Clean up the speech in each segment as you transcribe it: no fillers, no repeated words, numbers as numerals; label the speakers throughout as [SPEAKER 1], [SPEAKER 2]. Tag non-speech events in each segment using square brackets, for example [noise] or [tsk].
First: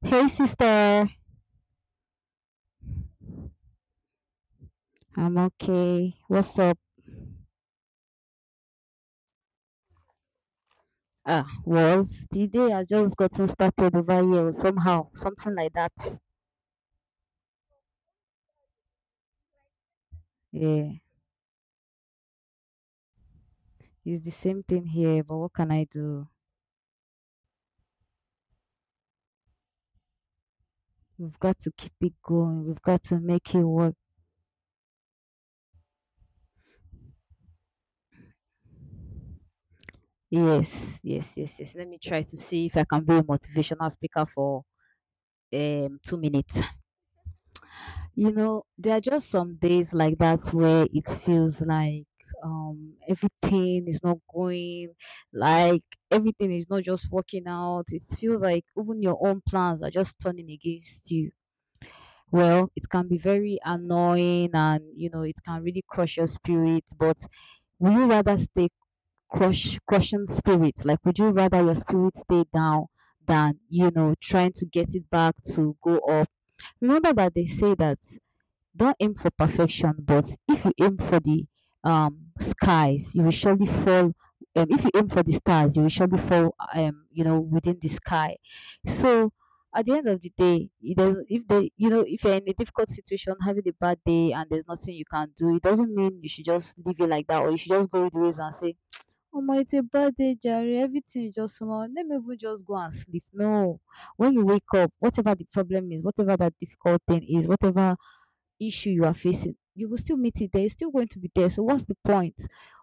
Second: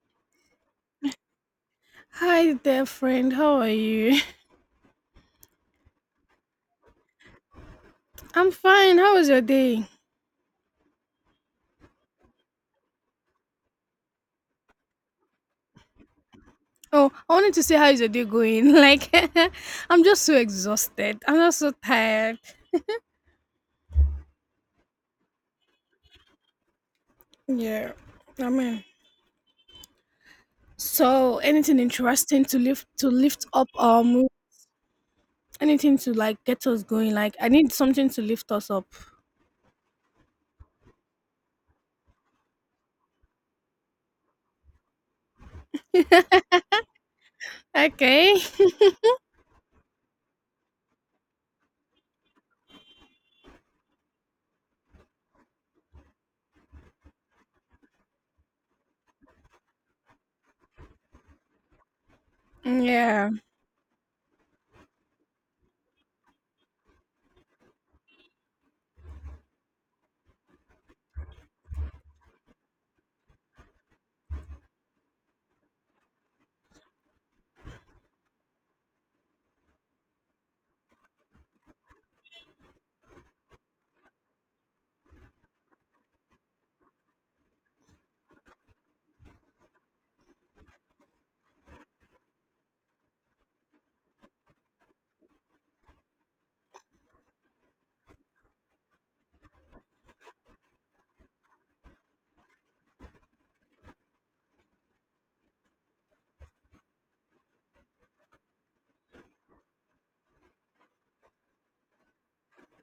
[SPEAKER 1] Hey sister,
[SPEAKER 2] Hi there, friend. How are you?
[SPEAKER 1] I'm okay. What's up?
[SPEAKER 2] [laughs] I'm fine. How was your day?
[SPEAKER 1] Was the day I just gotten started over here somehow, something like that.
[SPEAKER 2] Oh, I wanted to say, how is your day going? [laughs] Like, [laughs] I'm just so
[SPEAKER 1] Yeah,
[SPEAKER 2] exhausted. I'm just so tired.
[SPEAKER 1] it's the same thing here, but what can I do?
[SPEAKER 2] Yeah, I mean, so
[SPEAKER 1] We've got to
[SPEAKER 2] anything
[SPEAKER 1] keep it
[SPEAKER 2] interesting to
[SPEAKER 1] going. We've
[SPEAKER 2] lift
[SPEAKER 1] got
[SPEAKER 2] to
[SPEAKER 1] to
[SPEAKER 2] lift
[SPEAKER 1] make it
[SPEAKER 2] up
[SPEAKER 1] work.
[SPEAKER 2] our mood? Anything to like get us going? Like, I need something to lift us up.
[SPEAKER 1] Yes, yes, yes, yes. Let me try to see if I can be a motivational speaker for 2 minutes. You
[SPEAKER 2] Okay.
[SPEAKER 1] know, there are just some days like that where it feels like everything is not going, like everything is not just working out. It feels like even your own plans are just turning against you. Well, it can be
[SPEAKER 2] Yeah.
[SPEAKER 1] very annoying, and you know, it can really crush your spirit, but would you rather stay crushing spirit? Like, would you rather your spirit stay down than, trying to get it back to go up? Remember that they say that don't aim for perfection, but if you aim for the skies, you will surely fall. If you aim for the stars, you will surely fall. Within the sky. So, at the end of the day, it doesn't. If you're in a difficult situation, having a bad day, and there's nothing you can do, it doesn't mean you should just leave it like that, or you should just go with the waves and say, "Oh my, it's a bad day, Jerry. Everything is just small. Let me even just go and sleep. No." When you wake up, whatever the problem is, whatever that difficult thing is, whatever issue you are facing, you will still meet it there. It's still going to be there. So what's the point?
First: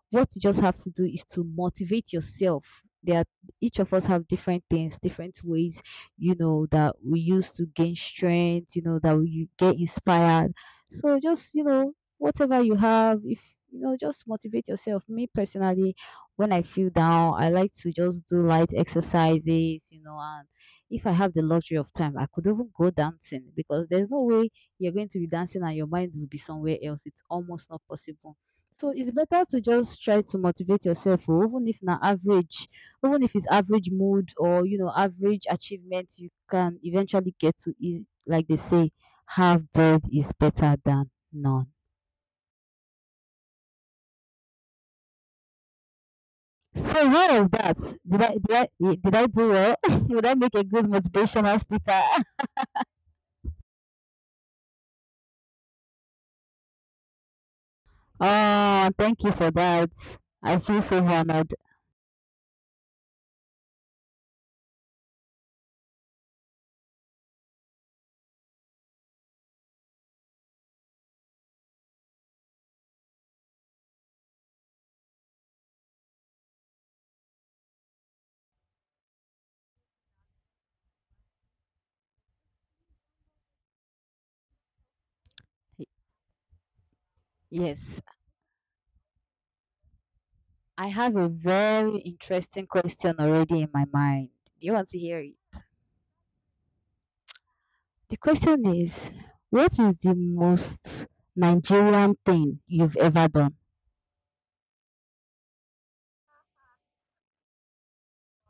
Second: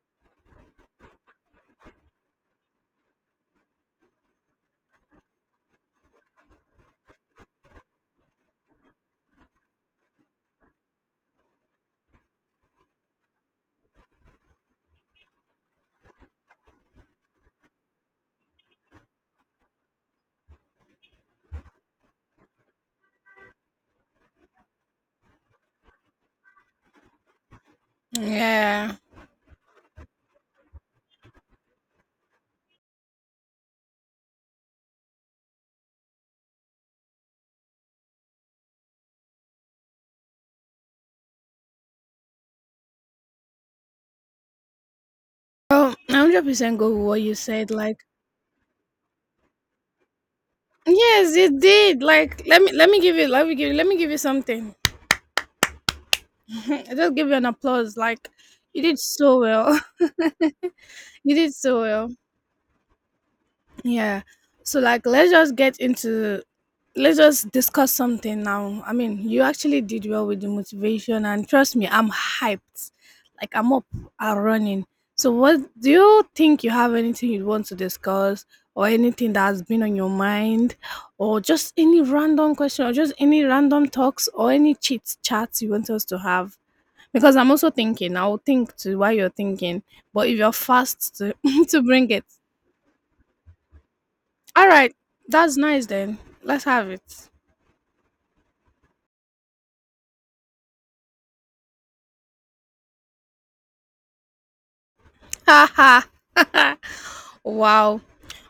[SPEAKER 1] What you just have to do is to motivate yourself. Each of us have different things, different ways, you know, that we use to gain strength. You know, that we you get inspired. So just, you know, whatever you have, if you know, just motivate yourself. Me personally, when I feel down, I like to just do light exercises, you know, and if I have the luxury of time, I could even go dancing because there's no way you're going to be dancing and your mind will be somewhere else. It's almost not possible. So
[SPEAKER 2] Yeah.
[SPEAKER 1] it's better to just try to motivate yourself, oh, even if na average, even if it's average mood or you know average achievement, you can eventually get to, is like they say, half bread is better than none.
[SPEAKER 2] Oh, I 100% go with
[SPEAKER 1] So
[SPEAKER 2] what
[SPEAKER 1] what
[SPEAKER 2] you
[SPEAKER 1] is
[SPEAKER 2] said.
[SPEAKER 1] that?
[SPEAKER 2] Like,
[SPEAKER 1] Did I did I, did I do well? [laughs] Would I make a good
[SPEAKER 2] yes, it
[SPEAKER 1] motivational speaker?
[SPEAKER 2] did.
[SPEAKER 1] [laughs]
[SPEAKER 2] Like, let me give you let me give you, let me give you something. [laughs] Just give you an applause. Like you
[SPEAKER 1] Oh,
[SPEAKER 2] did
[SPEAKER 1] thank you
[SPEAKER 2] so
[SPEAKER 1] for
[SPEAKER 2] well.
[SPEAKER 1] that.
[SPEAKER 2] [laughs]
[SPEAKER 1] I feel so
[SPEAKER 2] You did
[SPEAKER 1] honored.
[SPEAKER 2] so well. Yeah. So like let's just discuss something now. I mean, you actually did well with the motivation and trust me, I'm hyped. Like I'm up and running. So what do you think, you have anything you want to discuss or anything that has been on your mind or just any random question or just any random talks or any chit chats you want us to have? Because I'm also
[SPEAKER 1] Yes,
[SPEAKER 2] thinking, I'll think to why you're thinking. But if you're
[SPEAKER 1] I have
[SPEAKER 2] fast
[SPEAKER 1] a
[SPEAKER 2] to [laughs] to
[SPEAKER 1] very
[SPEAKER 2] bring it.
[SPEAKER 1] interesting question already in my mind. Do you want
[SPEAKER 2] Alright,
[SPEAKER 1] to hear it?
[SPEAKER 2] that's nice then. Let's have it.
[SPEAKER 1] The question is, what is the most Nigerian thing you've ever done?
[SPEAKER 2] Ha ha. [laughs] Wow.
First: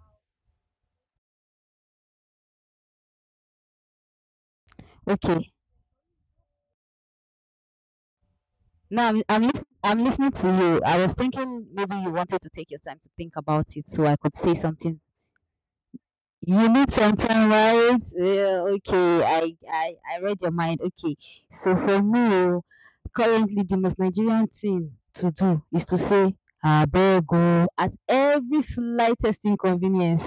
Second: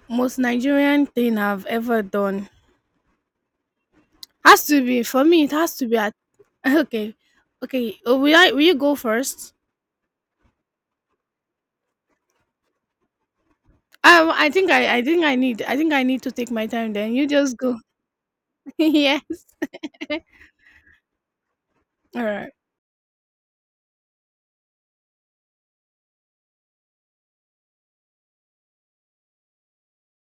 [SPEAKER 2] Most Nigerian thing I've ever done. Has to be for me, it
[SPEAKER 1] Okay.
[SPEAKER 2] has to be at [laughs] okay. Okay. Will I will you go
[SPEAKER 1] Now I'm I'm,
[SPEAKER 2] first?
[SPEAKER 1] lis- I'm listening to you. I was thinking maybe you wanted to take your time to think about it, so I could
[SPEAKER 2] I
[SPEAKER 1] say
[SPEAKER 2] think I
[SPEAKER 1] something.
[SPEAKER 2] I think I think I need to take my
[SPEAKER 1] You need
[SPEAKER 2] time then.
[SPEAKER 1] some
[SPEAKER 2] You
[SPEAKER 1] time,
[SPEAKER 2] just go.
[SPEAKER 1] right? Yeah,
[SPEAKER 2] [laughs] Yeah.
[SPEAKER 1] okay. I read your mind. Okay. So for me,
[SPEAKER 2] All right.
[SPEAKER 1] oh, currently the most Nigerian thing to do is to say abeg oh at every slightest inconvenience.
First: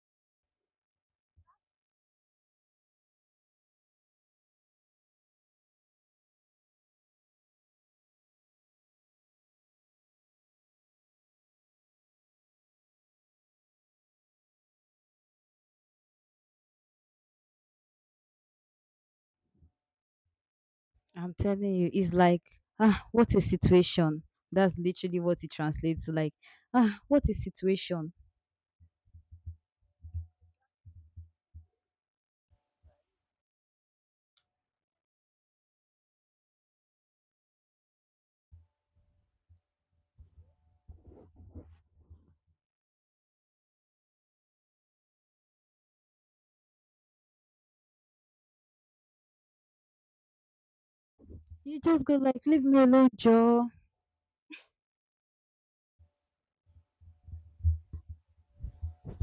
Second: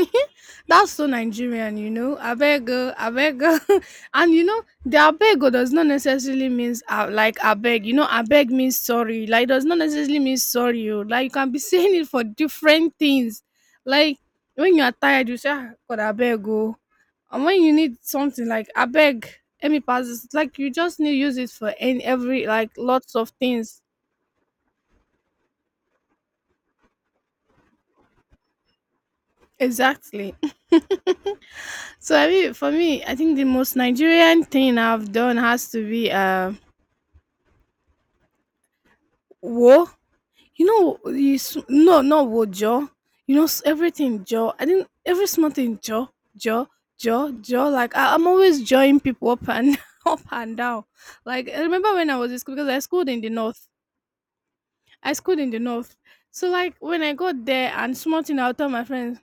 [SPEAKER 2] [laughs] That's so Nigerian, you know. Abego, abego. [laughs] And you know, the abego does not necessarily means like abeg. You know, abeg means sorry. Like does not necessarily mean sorry, oh. Like you can be [laughs] saying it for different things. Like when you are tired, you say, "Ah, God abego." And when you need something like abeg, let me pass this. Like you just need to
[SPEAKER 1] I'm
[SPEAKER 2] use it for
[SPEAKER 1] telling you,
[SPEAKER 2] any
[SPEAKER 1] it's like,
[SPEAKER 2] every like
[SPEAKER 1] ah,
[SPEAKER 2] lots of
[SPEAKER 1] what a
[SPEAKER 2] things.
[SPEAKER 1] situation. That's literally what it translates to. Like, ah, what a situation.
[SPEAKER 2] Exactly. [laughs] So I mean, for me, I think the most Nigerian thing I've done has to be wo. You know, no, not wo jo. You know, everything jo. I think every small thing jo jo jo jo. Like I'm always joining people up and [laughs] up and down. Like I
[SPEAKER 1] You
[SPEAKER 2] remember
[SPEAKER 1] just
[SPEAKER 2] when I
[SPEAKER 1] go
[SPEAKER 2] was in
[SPEAKER 1] like,
[SPEAKER 2] school
[SPEAKER 1] leave
[SPEAKER 2] because I
[SPEAKER 1] me
[SPEAKER 2] schooled
[SPEAKER 1] alone,
[SPEAKER 2] in the north.
[SPEAKER 1] Joe.
[SPEAKER 2] I schooled in the north. So like when I got there and small thing, I'll tell my friends.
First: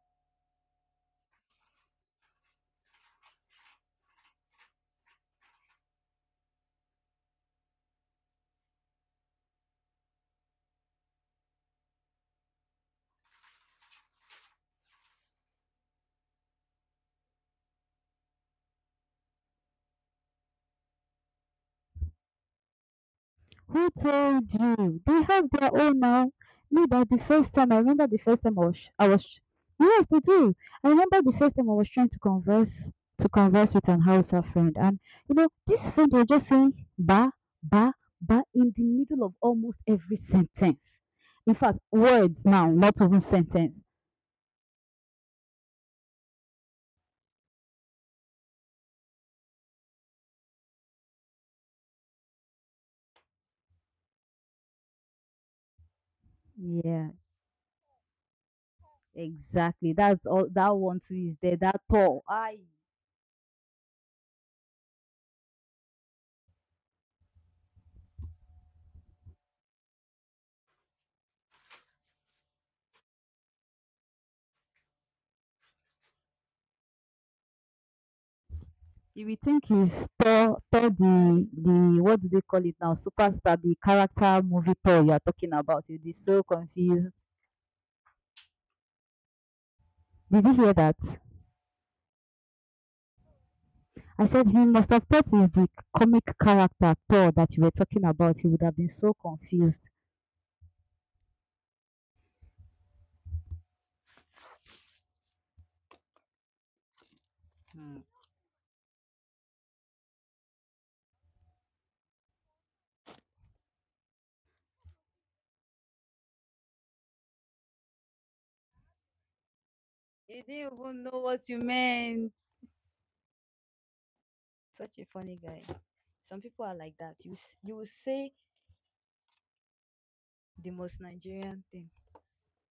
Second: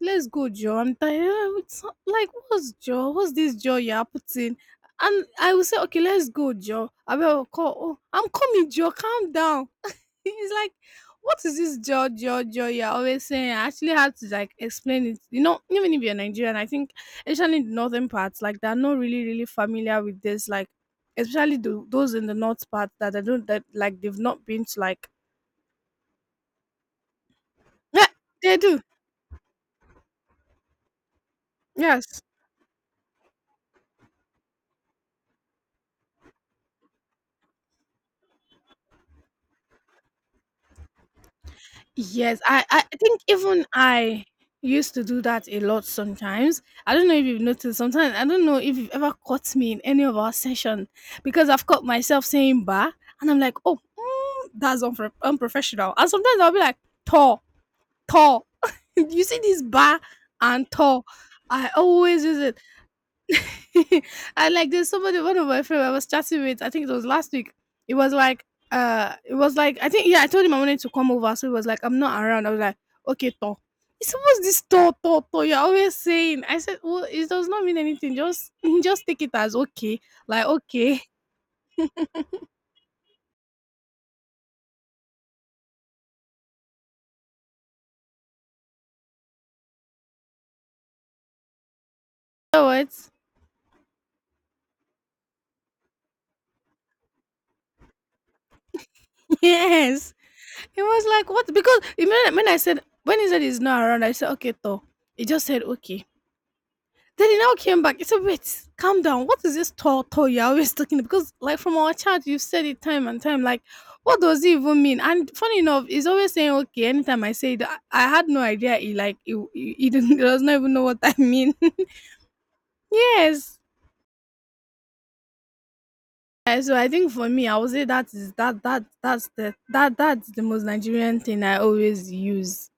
[SPEAKER 2] Let's go, Joe. I'm tired. It's not- like, what's Joe? What's this Joe you're putting? And I will say, okay, let's go, Joe. I will call. Oh, I'm coming, Joe. Calm down. [laughs] He's like, what is this Joe, Joe, Joe you're always saying? I actually had to like explain it. You know, even if you're Nigerian, I think, especially in the northern parts, like they're not really familiar with this. Like, especially those in the north part that they don't that
[SPEAKER 1] Who
[SPEAKER 2] like they've not
[SPEAKER 1] told
[SPEAKER 2] been to
[SPEAKER 1] you?
[SPEAKER 2] like.
[SPEAKER 1] They have their own now. Me, that the first time, I
[SPEAKER 2] [laughs] Yeah,
[SPEAKER 1] remember the first
[SPEAKER 2] they
[SPEAKER 1] time
[SPEAKER 2] do.
[SPEAKER 1] yes, they do. I remember the first time I was trying to
[SPEAKER 2] Yes.
[SPEAKER 1] converse, to converse with an Hausa friend. And, this friend was just saying, ba, ba, ba, in the middle of almost every sentence. In fact,
[SPEAKER 2] Yes,
[SPEAKER 1] words now,
[SPEAKER 2] I
[SPEAKER 1] not
[SPEAKER 2] think
[SPEAKER 1] even
[SPEAKER 2] even
[SPEAKER 1] sentence.
[SPEAKER 2] I used to do that a lot sometimes. I don't know if you've noticed sometimes I don't know if you've ever caught me in any of our session because I've caught myself saying "ba" and I'm like, oh mm, that's unprofessional. And sometimes I'll be like
[SPEAKER 1] Yeah,
[SPEAKER 2] tall, tall. [laughs] You see this
[SPEAKER 1] exactly.
[SPEAKER 2] "ba"
[SPEAKER 1] That's all,
[SPEAKER 2] and
[SPEAKER 1] that one
[SPEAKER 2] tall.
[SPEAKER 1] too is there.
[SPEAKER 2] I
[SPEAKER 1] That
[SPEAKER 2] always
[SPEAKER 1] tall.
[SPEAKER 2] use it.
[SPEAKER 1] Aye.
[SPEAKER 2] [laughs] And like there's somebody, one of my friends I was chatting with, I think it was last week. It was like it was like I think yeah, I told him I wanted to come over. So he was like, I'm not around. I was like, okay, Thor. It's almost this Thor, Thor, Thor you're always saying. I said, well, it does not mean anything. Just [laughs] just take
[SPEAKER 1] You
[SPEAKER 2] it
[SPEAKER 1] will
[SPEAKER 2] as
[SPEAKER 1] think
[SPEAKER 2] okay.
[SPEAKER 1] he's
[SPEAKER 2] Like,
[SPEAKER 1] Thor, Thor,
[SPEAKER 2] okay. [laughs]
[SPEAKER 1] the what do they call it now? Superstar, the character movie Thor you are talking about. You'll be so confused. Did you hear that?
[SPEAKER 2] You know what?
[SPEAKER 1] I said he must have thought it's the comic character Thor that you were talking about. He would have been so
[SPEAKER 2] [laughs]
[SPEAKER 1] confused.
[SPEAKER 2] Yes. He was like, "What?" Because you know, when he said he's not around, I said, "Okay, Thor." He just said, "Okay." Then he now came back. He said, "Wait, calm down. What is this Thor Thor you're always talking? Because like from our chat, you've said it time and time. Like, what does it even mean?" And funny enough, he's always saying, "Okay." Anytime I say it, I had no idea. He like he didn't [laughs] he
[SPEAKER 1] He
[SPEAKER 2] does not even
[SPEAKER 1] didn't
[SPEAKER 2] know what
[SPEAKER 1] even
[SPEAKER 2] I
[SPEAKER 1] know what
[SPEAKER 2] mean.
[SPEAKER 1] you meant.
[SPEAKER 2] [laughs] Yes.
[SPEAKER 1] Such a funny guy. Some people are
[SPEAKER 2] So I
[SPEAKER 1] like
[SPEAKER 2] think
[SPEAKER 1] that.
[SPEAKER 2] for
[SPEAKER 1] You
[SPEAKER 2] me, I would
[SPEAKER 1] you
[SPEAKER 2] say
[SPEAKER 1] will
[SPEAKER 2] that is
[SPEAKER 1] say
[SPEAKER 2] that that's the that that's the most
[SPEAKER 1] the most
[SPEAKER 2] Nigerian thing I
[SPEAKER 1] Nigerian thing.
[SPEAKER 2] always use.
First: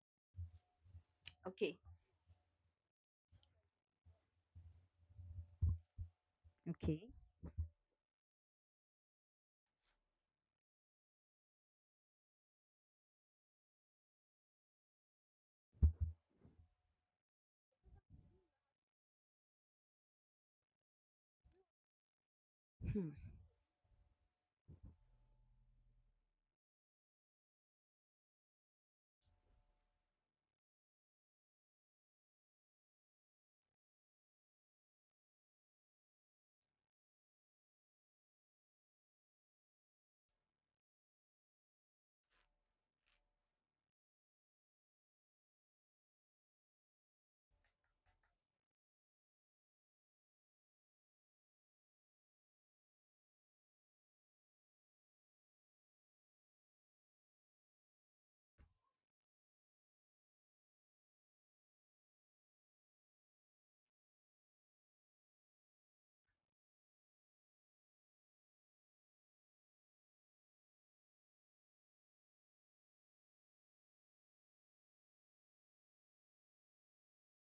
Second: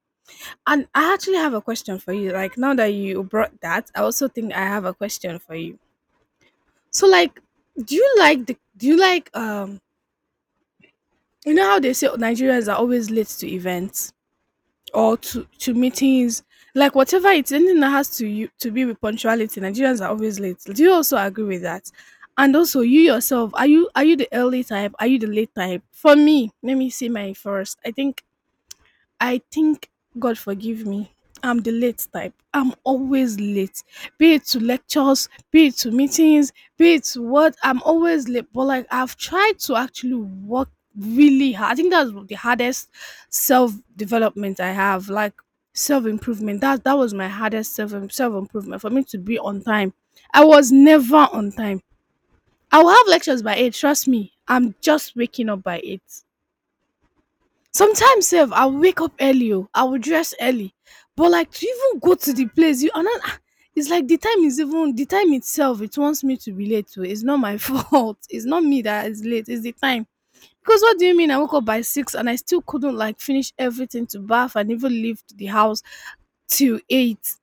[SPEAKER 2] And I actually have a
[SPEAKER 1] Okay.
[SPEAKER 2] question for you. Like now that you brought that, I also think I have a question for you.
[SPEAKER 1] Okay.
[SPEAKER 2] So like, do you like you know how they say Nigerians are always late to events or to meetings, like whatever it's anything that has to you to be with punctuality, Nigerians are always late. Do you also agree with that? And also you
[SPEAKER 1] Hmm.
[SPEAKER 2] yourself, are you the early type? Are you the late type? For me, let me see my first. I think I think God forgive me. I'm the late type. I'm always late. Be it to lectures, be it to meetings, be it to what, I'm always late. But like I've tried to actually work really hard. I think that's the hardest self development I have. Like self improvement. That was my hardest self improvement for me to be on time. I was never on time. I will have lectures by eight. Trust me. I'm just waking up by eight. Sometimes sef I will wake up early, oh, I will dress early, but like to even go to the place you ana ah, it's like the time itself it wants me to be late oo, it's not my [laughs] fault, it's not me that is late, it's the time. Because what do you mean I woke up by 6 and I still couldn't like finish everything to bath and even leave the house till 8.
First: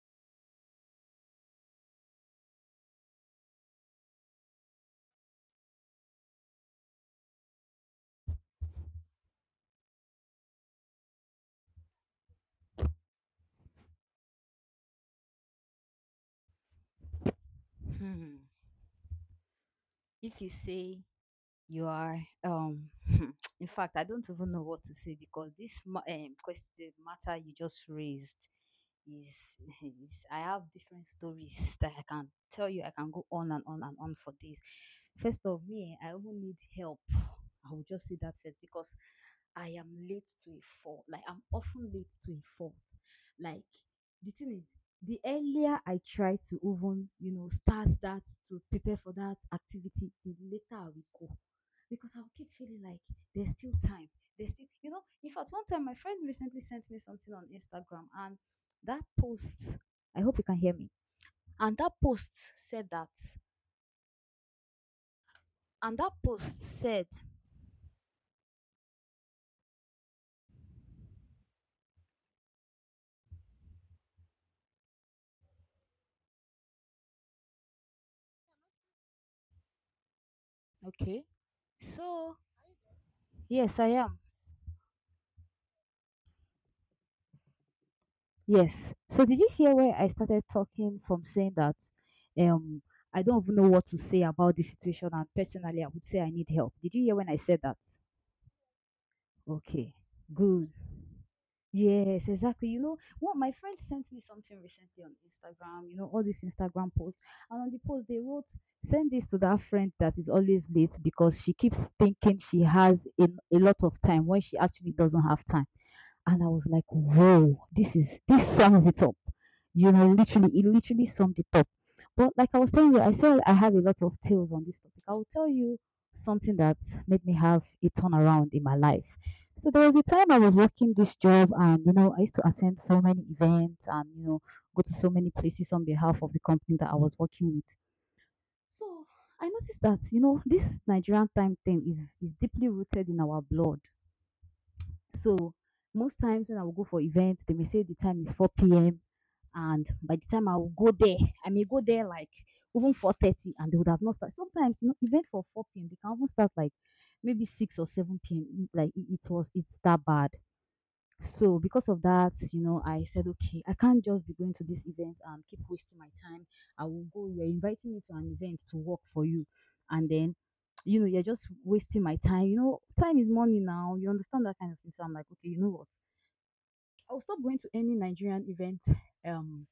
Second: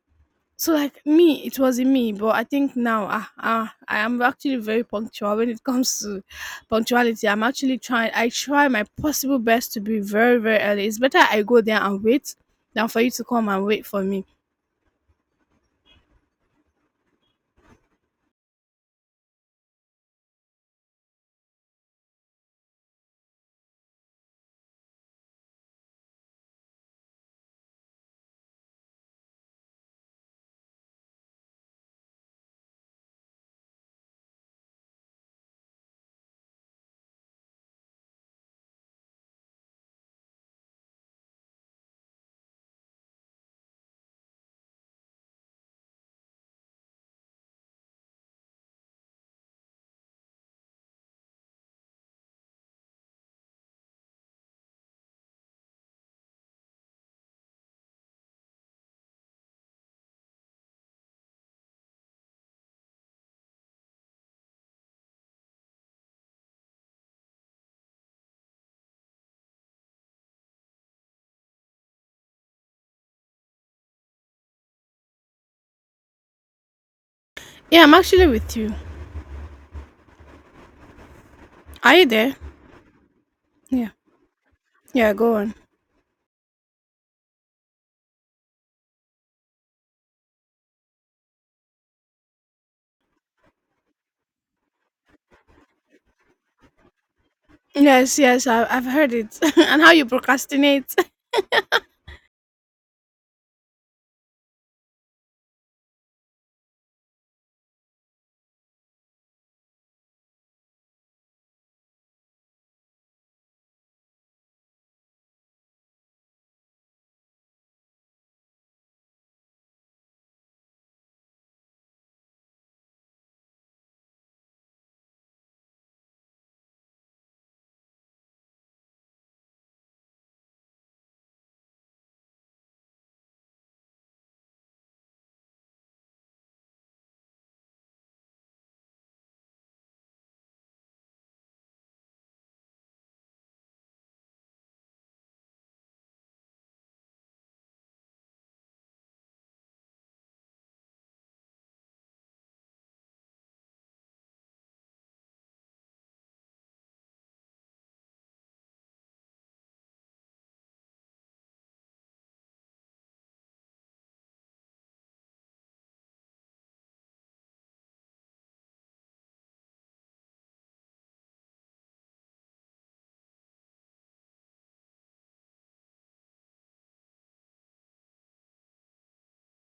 [SPEAKER 2] So like me, it wasn't me, but I think now ah ah, I am actually very punctual when it [laughs] comes to punctuality. I'm actually trying. I try my possible best to be very early. It's better I go there and wait than for you to come and wait for me.
[SPEAKER 1] Hmm. If you say. You are, [laughs] in fact, I don't even know what to say because the matter you just raised is, [laughs] is, I have different stories that I can tell you. I can go on and on and on for this. First of me, I even need help. I will just say that first, because I am late to a fault. Like, I'm often late to a fault. Like, the thing is, the earlier I try to even, start that, to prepare for that activity, the later I will go, because I'll keep feeling like there's still time. There's still, in fact, one time my friend recently sent me something on Instagram, and that post, I hope you can hear me. And that post said that, and that post said,
[SPEAKER 2] Yeah, I'm actually with you.
[SPEAKER 1] okay,
[SPEAKER 2] Are you there?
[SPEAKER 1] so yes, I
[SPEAKER 2] Yeah,
[SPEAKER 1] am.
[SPEAKER 2] yeah. Go on.
[SPEAKER 1] Yes. So did you hear where I started talking from, saying that um I don't even know what to say about this situation, and personally I would say I need help? Did you hear when I said that?
[SPEAKER 2] Yes, yes, I've heard it. [laughs] And how
[SPEAKER 1] Okay.
[SPEAKER 2] you
[SPEAKER 1] Good.
[SPEAKER 2] procrastinate.
[SPEAKER 1] Yes, exactly. You know what? My friend sent me something recently on Instagram, all these Instagram posts. And on the post, they wrote, "Send this to that friend that is always late, because she keeps thinking she has a lot of time when she actually doesn't have time." And I was like, "Whoa, this sums it up." You know, literally, it literally summed it up. But like I was telling you, I said I have a lot of tales on this topic. I will tell you something that made me have a turnaround in my life. So there was a time I was working this job, and I used to attend so many events, and go to so many places on behalf of the company that I was working with. So I noticed that, this Nigerian time thing is deeply rooted in our blood. So most times, when I will go for events, they may say the time is 4 p.m., and by the time I will go there, I may go there like even 4:30, and they would have not started. Sometimes, event for 4 p.m., they can even start like maybe 6 or 7 p.m. Like, it's that bad. So because of that, I said, okay, I can't just be going to this event and keep wasting my time. I will go. You're inviting me to an event to work for you, and then, you're just wasting my time. You know, time is money now. You understand that kind of thing. So I'm like, okay, you know what? I'll stop going to any Nigerian event um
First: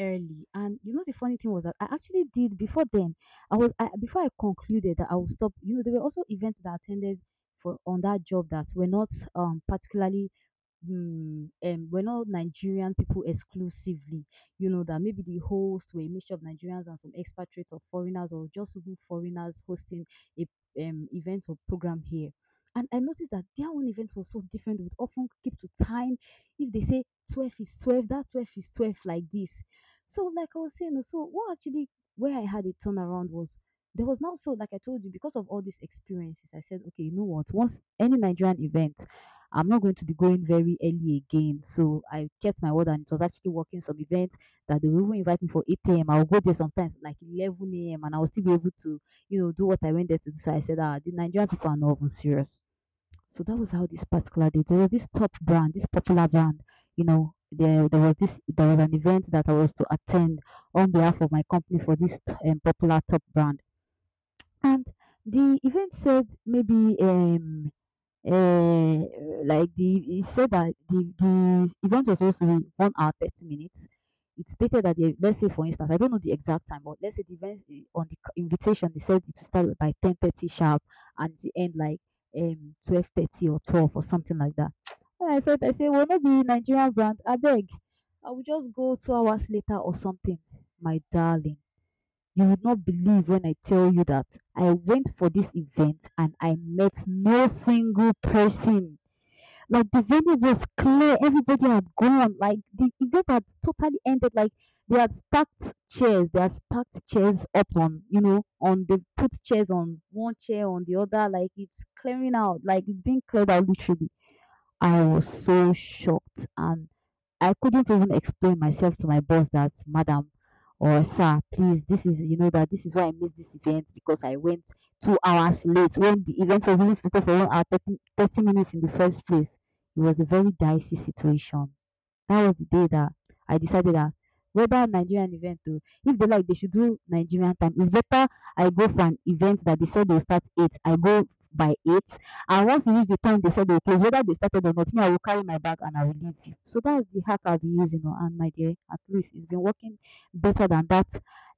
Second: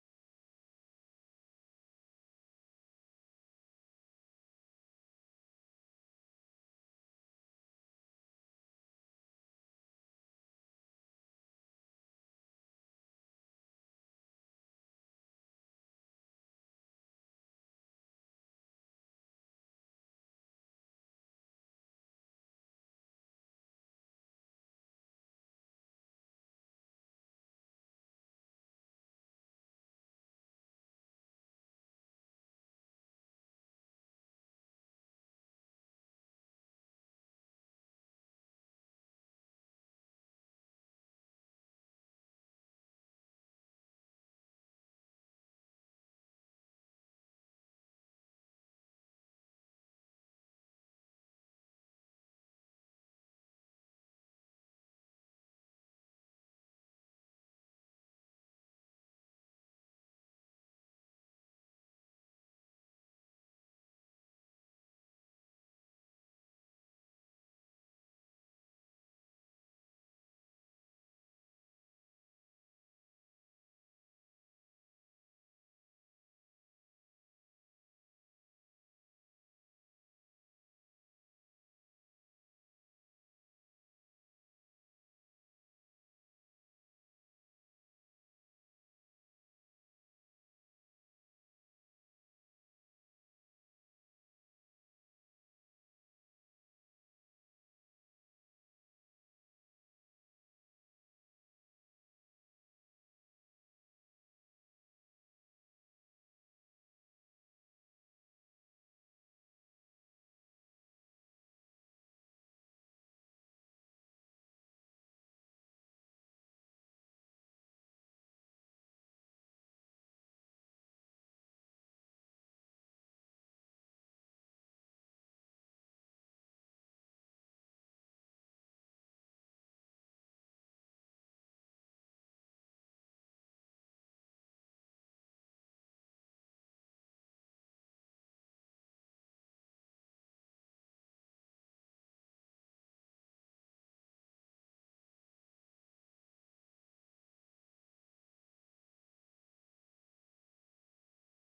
[SPEAKER 1] early. And the funny thing was that I actually did. Before then, before I concluded that I will stop. You know, there were also events that I attended for on that job that were not particularly, we're not Nigerian people exclusively. You know, that maybe the hosts were a mixture of Nigerians and some expatriates or foreigners, or just even foreigners hosting a event or program here. And I noticed that their own event was so different. They would often keep to time. If they say 12 is 12, that 12 is 12, like this. So, like I was saying, oh, so what actually, where I had a turnaround was, there was now, so like I told you, because of all these experiences, I said, okay, you know what, once any Nigerian event, I'm not going to be going very early again. So I kept my word, and it was actually working. Some events that they will even invite me for 8 a.m., I'll go there sometimes like 11 a.m. and I'll still be able to, do what I went there to do. So I said, ah, the Nigerian people are not even serious. So that was how this particular day, there was this top brand, this popular brand, there was an event that I was to attend on behalf of my company for this popular top brand. And the event said maybe um like the he said that the event was supposed to be 1 hour 30 minutes. It stated that the let's say for instance, I don't know the exact time, but let's say the event I- on the c- invitation they said it to start by 10:30 sharp and to end like 12:30 or 12 or something like that. [tsk] And I said well not be Nigerian brand I beg, I will just go 2 hours later or something. My darling, you will not believe when I tell you that I went for this event and I met no single person. Like the venue was clear, everybody had gone. Like the event had totally ended. Like they had stacked chairs up on, you know, on they put chairs on one chair on the other. Like it's clearing out. Like it's being cleared out literally. I was so shocked, and I couldn't even explain myself to my boss that, madam or sir, please, this is, that this is why I missed this event because I went 2 hours late when the event was only scheduled for 1 hour, thirty minutes in the first place. It was a very dicey situation. That was the day that I decided that whether Nigerian event o, if dey like dey should do Nigerian time, it's better I go for an event that dey said dey will start 8, I go by 8, and once e reach the time dey said dey will close, whether dey started or not, me I go carry my bag and I will leave. So that's the hack I been using o, and my dear, at least it's been working better than that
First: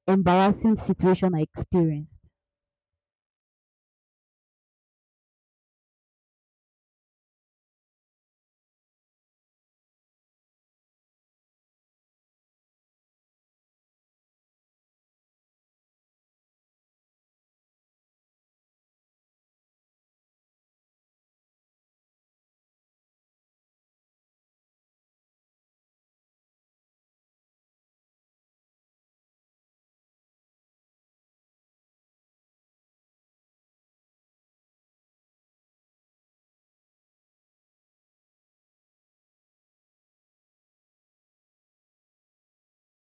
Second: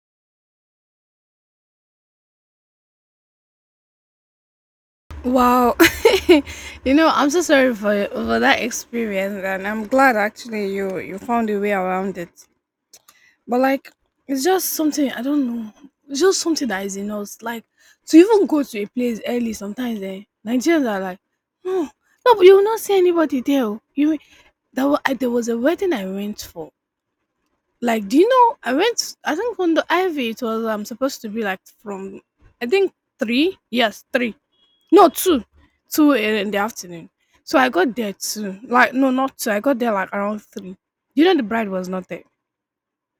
[SPEAKER 1] embarrassing situation I experienced.
[SPEAKER 2] Wow. [laughs] You know, I'm so sorry for that experience, and I'm glad actually you found a way around it. But like, it's just something I don't know. It's just something that is in us. Like to even go to a place early sometimes. Eh, Nigerians are like, no, but you will not see anybody there, oh. You there was a wedding I went for. Like, do you know? I went. I think on the Ivy it was. I'm supposed to be like from, I think three. Yes, three. No, two, two in the afternoon. So I got there too. Like no, not two. I got there like around three. You know the bride was not there.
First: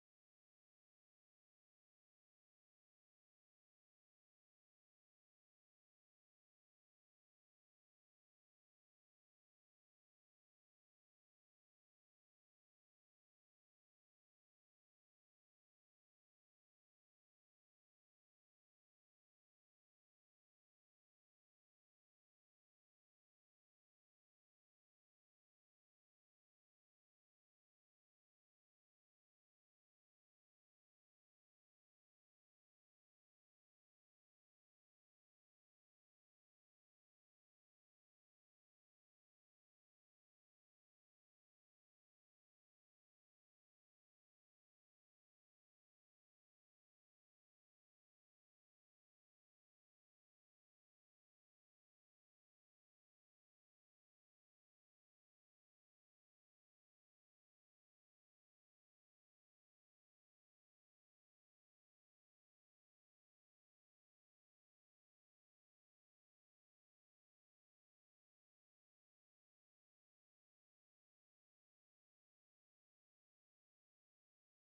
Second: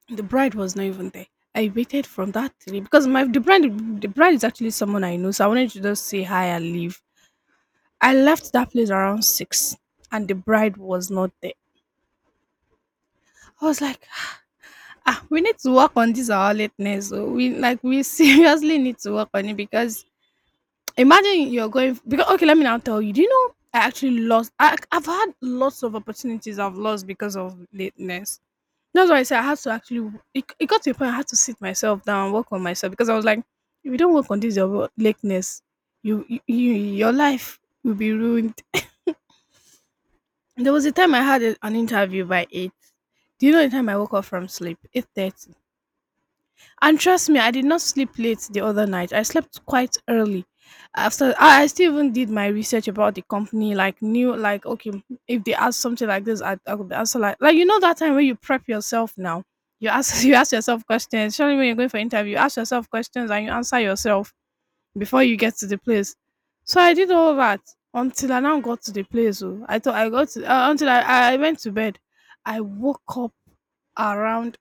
[SPEAKER 2] The bride was not even there. I waited from that day because my the bride, the bride is actually someone I know, so I wanted to just say hi and leave. I left that place around six, and the bride was not there. I was like, ah, we need to work on this our lateness, oh. We like we [laughs] seriously need to work on it because imagine you're going, because okay, let me now tell you. Do you know I actually lost? I've had lots of opportunities I've lost because of lateness. That's why I say I had to actually it got to a point I had to sit myself down, work on myself because I was like, if you don't work on this your lateness, you your life will be ruined. There was a time I had an interview by eight. Do you know the time I woke up from sleep? 8:30. And trust me, I did not sleep late the other night. I slept quite early. After I still even did my research about the company, like knew like okay, if they ask something like this, I could answer like you know that time when you prep yourself now, you ask [laughs] you ask yourself questions. Surely when you're going for interview, you ask yourself questions and you answer yourself before you get to the place. So I did all that until I now got to the place, oh. I thought I got to, until I went to bed. I woke up around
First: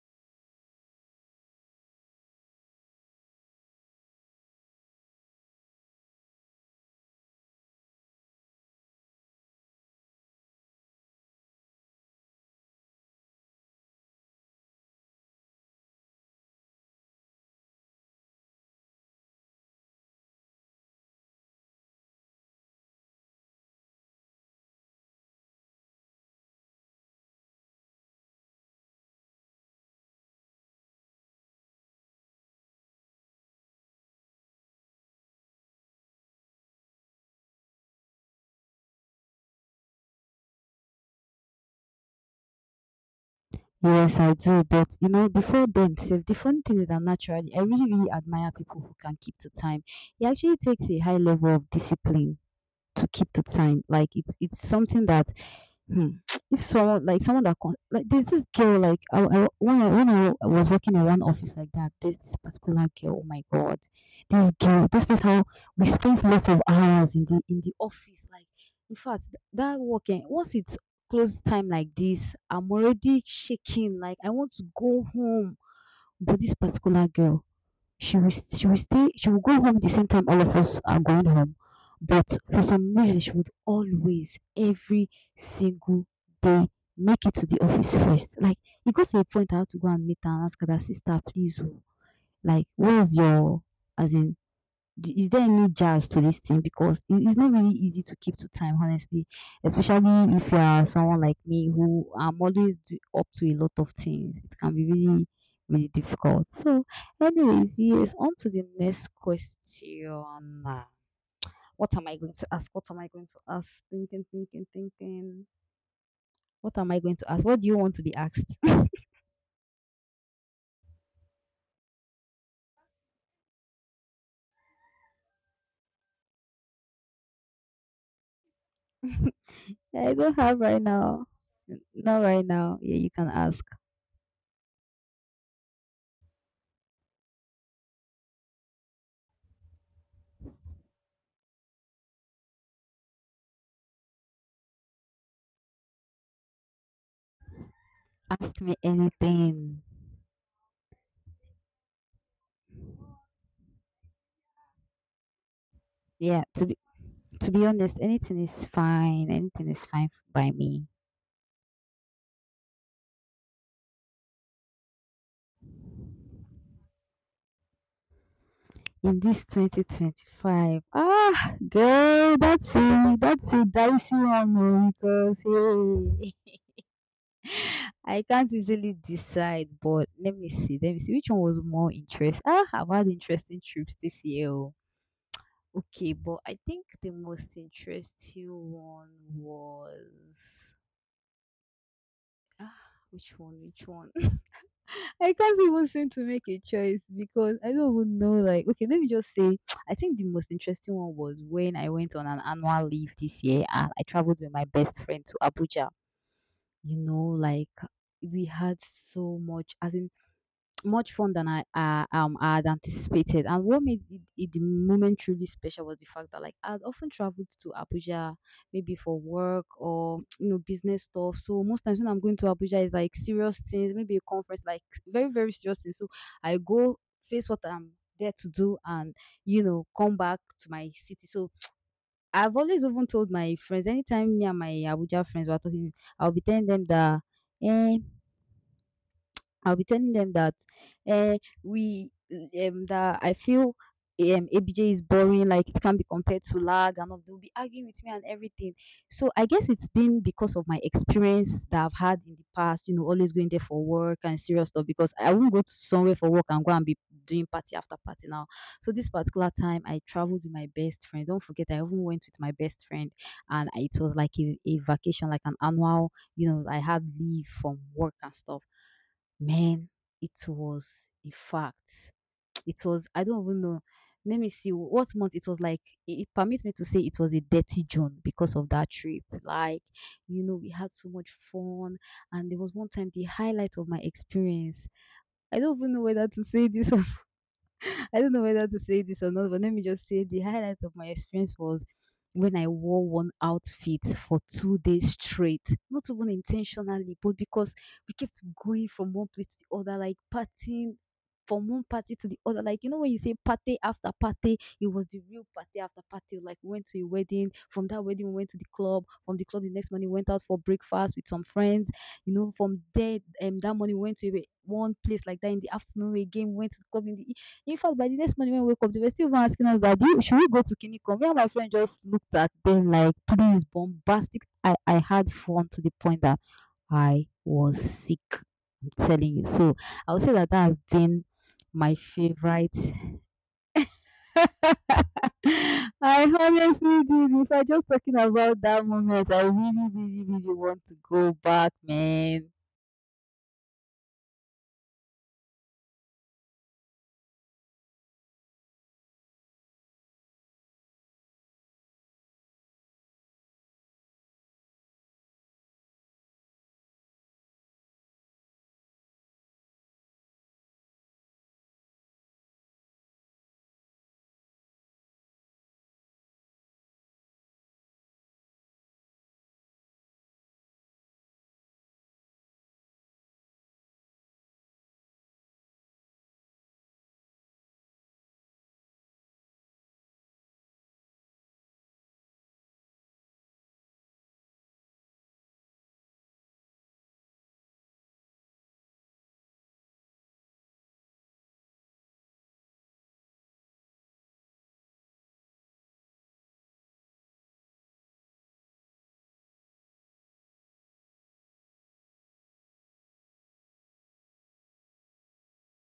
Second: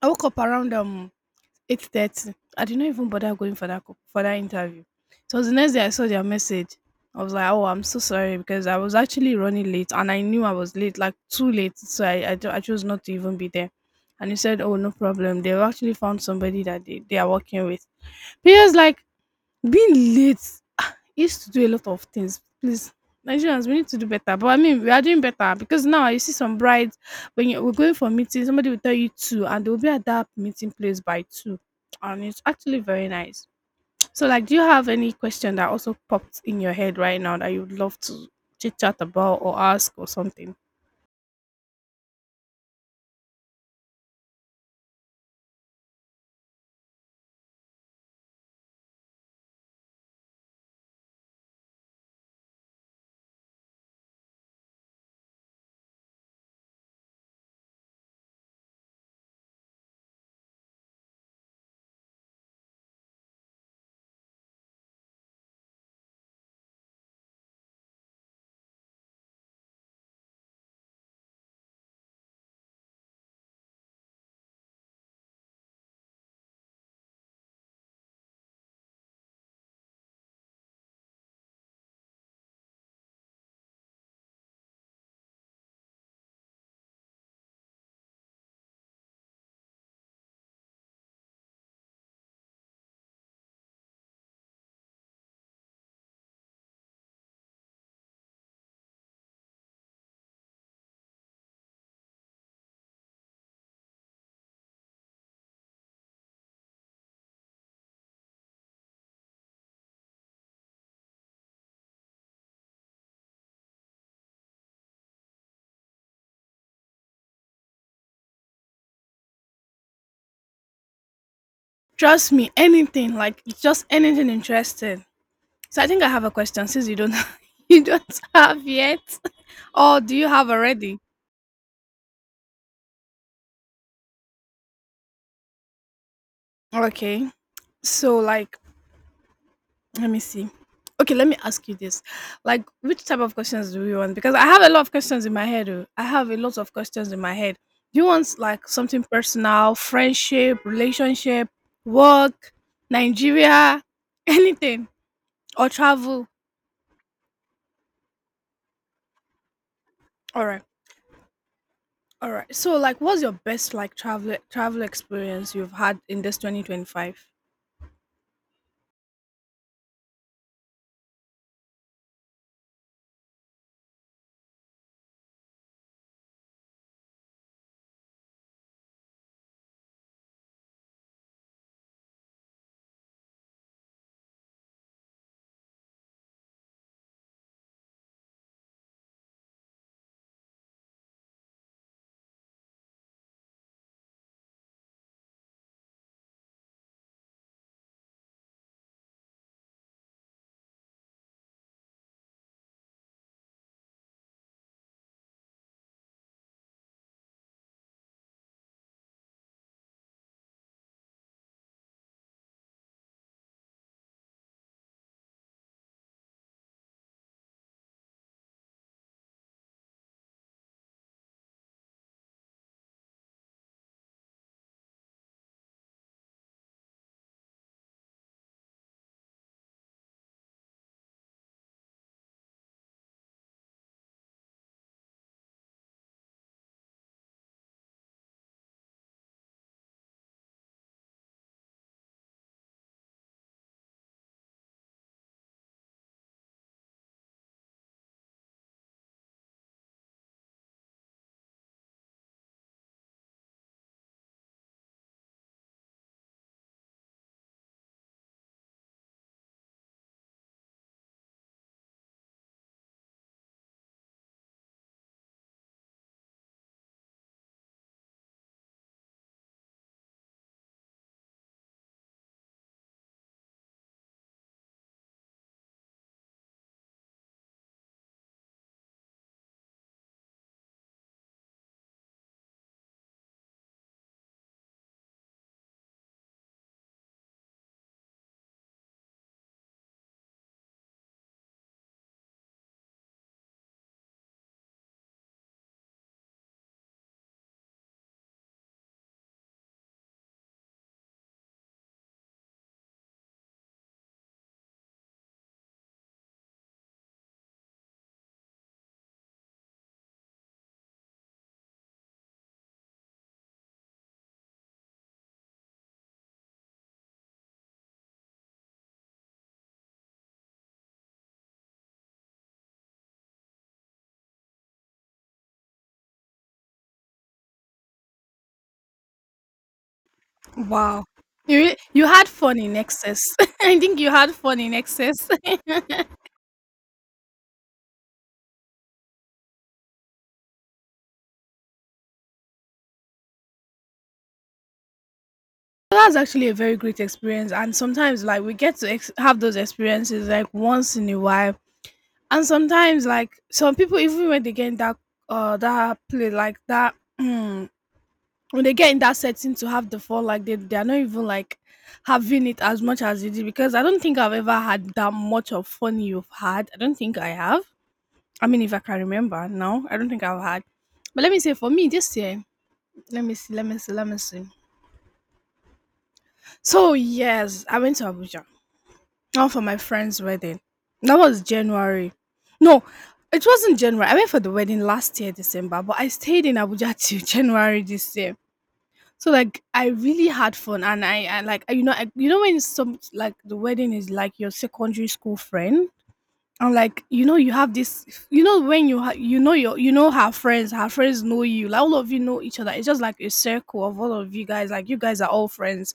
[SPEAKER 2] I woke up around 8:30. I did not even bother going for for that interview. So the next day I saw their message. I was like, oh, I'm so sorry because I was actually running late and I knew I was late, like too late. So I chose not to even be there. And he said, oh, no problem. They've actually found somebody that they are working with. But he was like being late used to do a lot of things. Please, Nigerians, we need to do better. But I mean, we are doing better because now you see some brides when we're going for meeting, somebody will tell you two, and they'll be at that meeting place by two, and it's actually very nice. So, like, do you have any question that also popped in your head right now that you'd love to chit chat about or ask or something?
[SPEAKER 1] Yes, I do. But you know, before then, Steph, the funny thing is that naturally, I really, really admire people who can keep to time. It actually takes a high level of discipline to keep to time. Like, it's something that. Hmm. If someone like someone that con- like there's this girl, like when I was working in one office like that, there's this particular girl. Oh my god, this girl. Despite how we spent lots of hours in the office, like in fact that working, once it's close time like this, I'm already shaking. Like I want to go home, but this particular girl. She will go home the same time all of us are going home. But for some reason, she would always, every single day, make it to the office first. Like, it got to a point I had to go and meet her and ask her that, sister, please, oh, like, where's your, as in, is there any jazz to this thing? Because it's not really easy to keep to time, honestly, especially if you are someone like me who I'm always do, up to a lot of things. It can be really, really difficult. So, anyways, yes, on to the next question. Ah, What am I going to ask? What am I going to ask? Thinking, thinking, thinking. What am I going to ask? What do you want to be asked?
[SPEAKER 2] Trust me, anything like it's just anything interesting. So, I think I have a question since you don't [laughs] you don't have yet,
[SPEAKER 1] [laughs]
[SPEAKER 2] or
[SPEAKER 1] I
[SPEAKER 2] do you
[SPEAKER 1] don't
[SPEAKER 2] have
[SPEAKER 1] have right
[SPEAKER 2] already?
[SPEAKER 1] now. Not right now. Yeah, you can ask.
[SPEAKER 2] Okay. So, like, let me see. Okay, let me ask you this. Like, which type of questions do you want? Because I have a lot of questions in my head. Oh, I have a lot of questions in my head. Do you want
[SPEAKER 1] Ask
[SPEAKER 2] like
[SPEAKER 1] me
[SPEAKER 2] something personal,
[SPEAKER 1] anything.
[SPEAKER 2] friendship, relationship, work, Nigeria, [laughs] anything, or travel?
[SPEAKER 1] Yeah, to be honest, anything is fine. Anything is fine
[SPEAKER 2] All
[SPEAKER 1] by
[SPEAKER 2] right,
[SPEAKER 1] me.
[SPEAKER 2] all right. So, like, what's your best like travel experience you've had in this 2025?
[SPEAKER 1] In this 2025, girl, that's a dicey one oh, because hey, I can't easily decide. But let me see which one was more interest. I've had interesting trips this year. Oh. Okay, but I think the most interesting one was ah, which one? Which one? I can't even seem to make a choice because I don't even know. Like, okay, let me just say, [tsk] I think the most interesting one was when I went on an annual leave this year and I traveled with my best friend to Abuja. You know, like we had so much, as in much fun than I had anticipated. And what made it, it the moment truly special was the fact that, like, I'd often traveled to Abuja maybe for work, or [tsk] business stuff. So most times when I'm going to Abuja is like serious things, maybe a conference, like very, very serious things. So I go face what I'm there to do and come back to my city. So I've always even told my friends anytime me and my Abuja friends were talking, I'll be telling them that. "Eh, I'll be telling them that, uh, we, that I feel, ABJ is boring, like it can be compared to lag, and all they'll be arguing with me and everything. So I guess it's been because of my experience that I've had in the past, always going there for work and serious stuff. Because I won't go to somewhere for work and go and be doing party after party now. So this particular time, I traveled with my best friend. Don't forget, I even went with my best friend, and it was like a vacation, like an annual. You know, I had leave from work and stuff. Man, it was, in fact, [tsk] it was, I don't even know. Let me see what month it was like. It permits me to say it was a dirty June because of that trip. Like, we had so much fun, and there was one time the highlight of my experience. I don't even know whether to say this. [laughs] I don't know whether to say this or not, but let me just say the highlight of my experience was when I wore one outfit for 2 days straight, not even intentionally, but because we kept going from one place to the other, like partying from one party to the other. Like, when you say party after party, it was the real party after party. Like, we went to a wedding. From that wedding, we went to the club. From the club, the next morning, we went out for breakfast with some friends. You know, from there, that morning, we went to one place like that, in the afternoon again, we went to the club in the in fact, by the next morning when we wake up, they were still even asking us that, should we go to Kinikon? Me and my friend just looked at them like, please, bombastic. I had fun to the point that I was sick. I'm telling you. So I would say that that has
[SPEAKER 2] Wow,
[SPEAKER 1] been my
[SPEAKER 2] you had fun in
[SPEAKER 1] favorite. [laughs]
[SPEAKER 2] excess. [laughs] I think you had fun in excess.
[SPEAKER 1] I honestly did. If I just talking about that moment, I really, really, really want to go back, man.
[SPEAKER 2] So that's actually a very great experience, and sometimes, like, we get to have those experiences like once in a while, and sometimes, like, some people even when they get in that that play like that [clears throat] when they get in that setting to have the fun, like they are not even like having it as much as you did because I don't think I've ever had that much of fun you've had. I don't think I have. I mean, if I can remember now, I don't think I've had. But let me say for me this year, let me see, let me see, let me see. So yes, I went to Abuja. Not for my friend's wedding. That was January. No, it wasn't January. I went for the wedding last year, December, but I stayed in Abuja till [laughs] January this year. So like I really had fun, and I like you know I, you know when some like the wedding is like your secondary school friend, and like you know you have this you know when you you know your you know her friends know you, like all of you know each other. It's just like a circle of all of you guys. Like you guys are all friends,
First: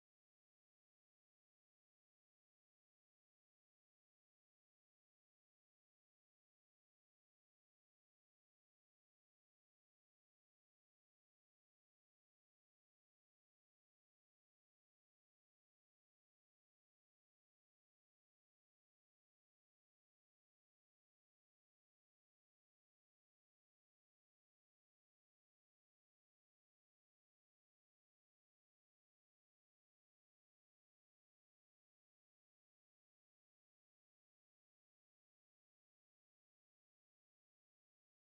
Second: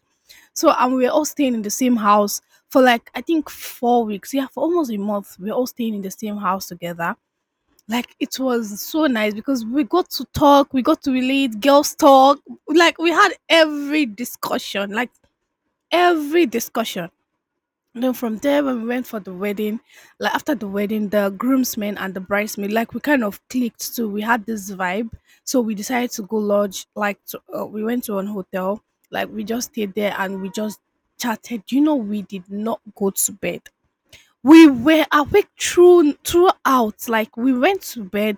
[SPEAKER 2] so and we were all staying in the same house for like I think 4 weeks. Yeah, for almost a month, we were all staying in the same house together. Like it was so nice because we got to talk, we got to relate, girls talk. Like we had every discussion, like every discussion. Then from there, when we went for the wedding, like after the wedding, the groomsmen and the bridesmaid, like we kind of clicked too. We had this vibe, so we decided to go lodge. Like to, we went to an hotel, like we just stayed there and we just chatted. You know, we did not go to bed. We were awake throughout. Like we went to bed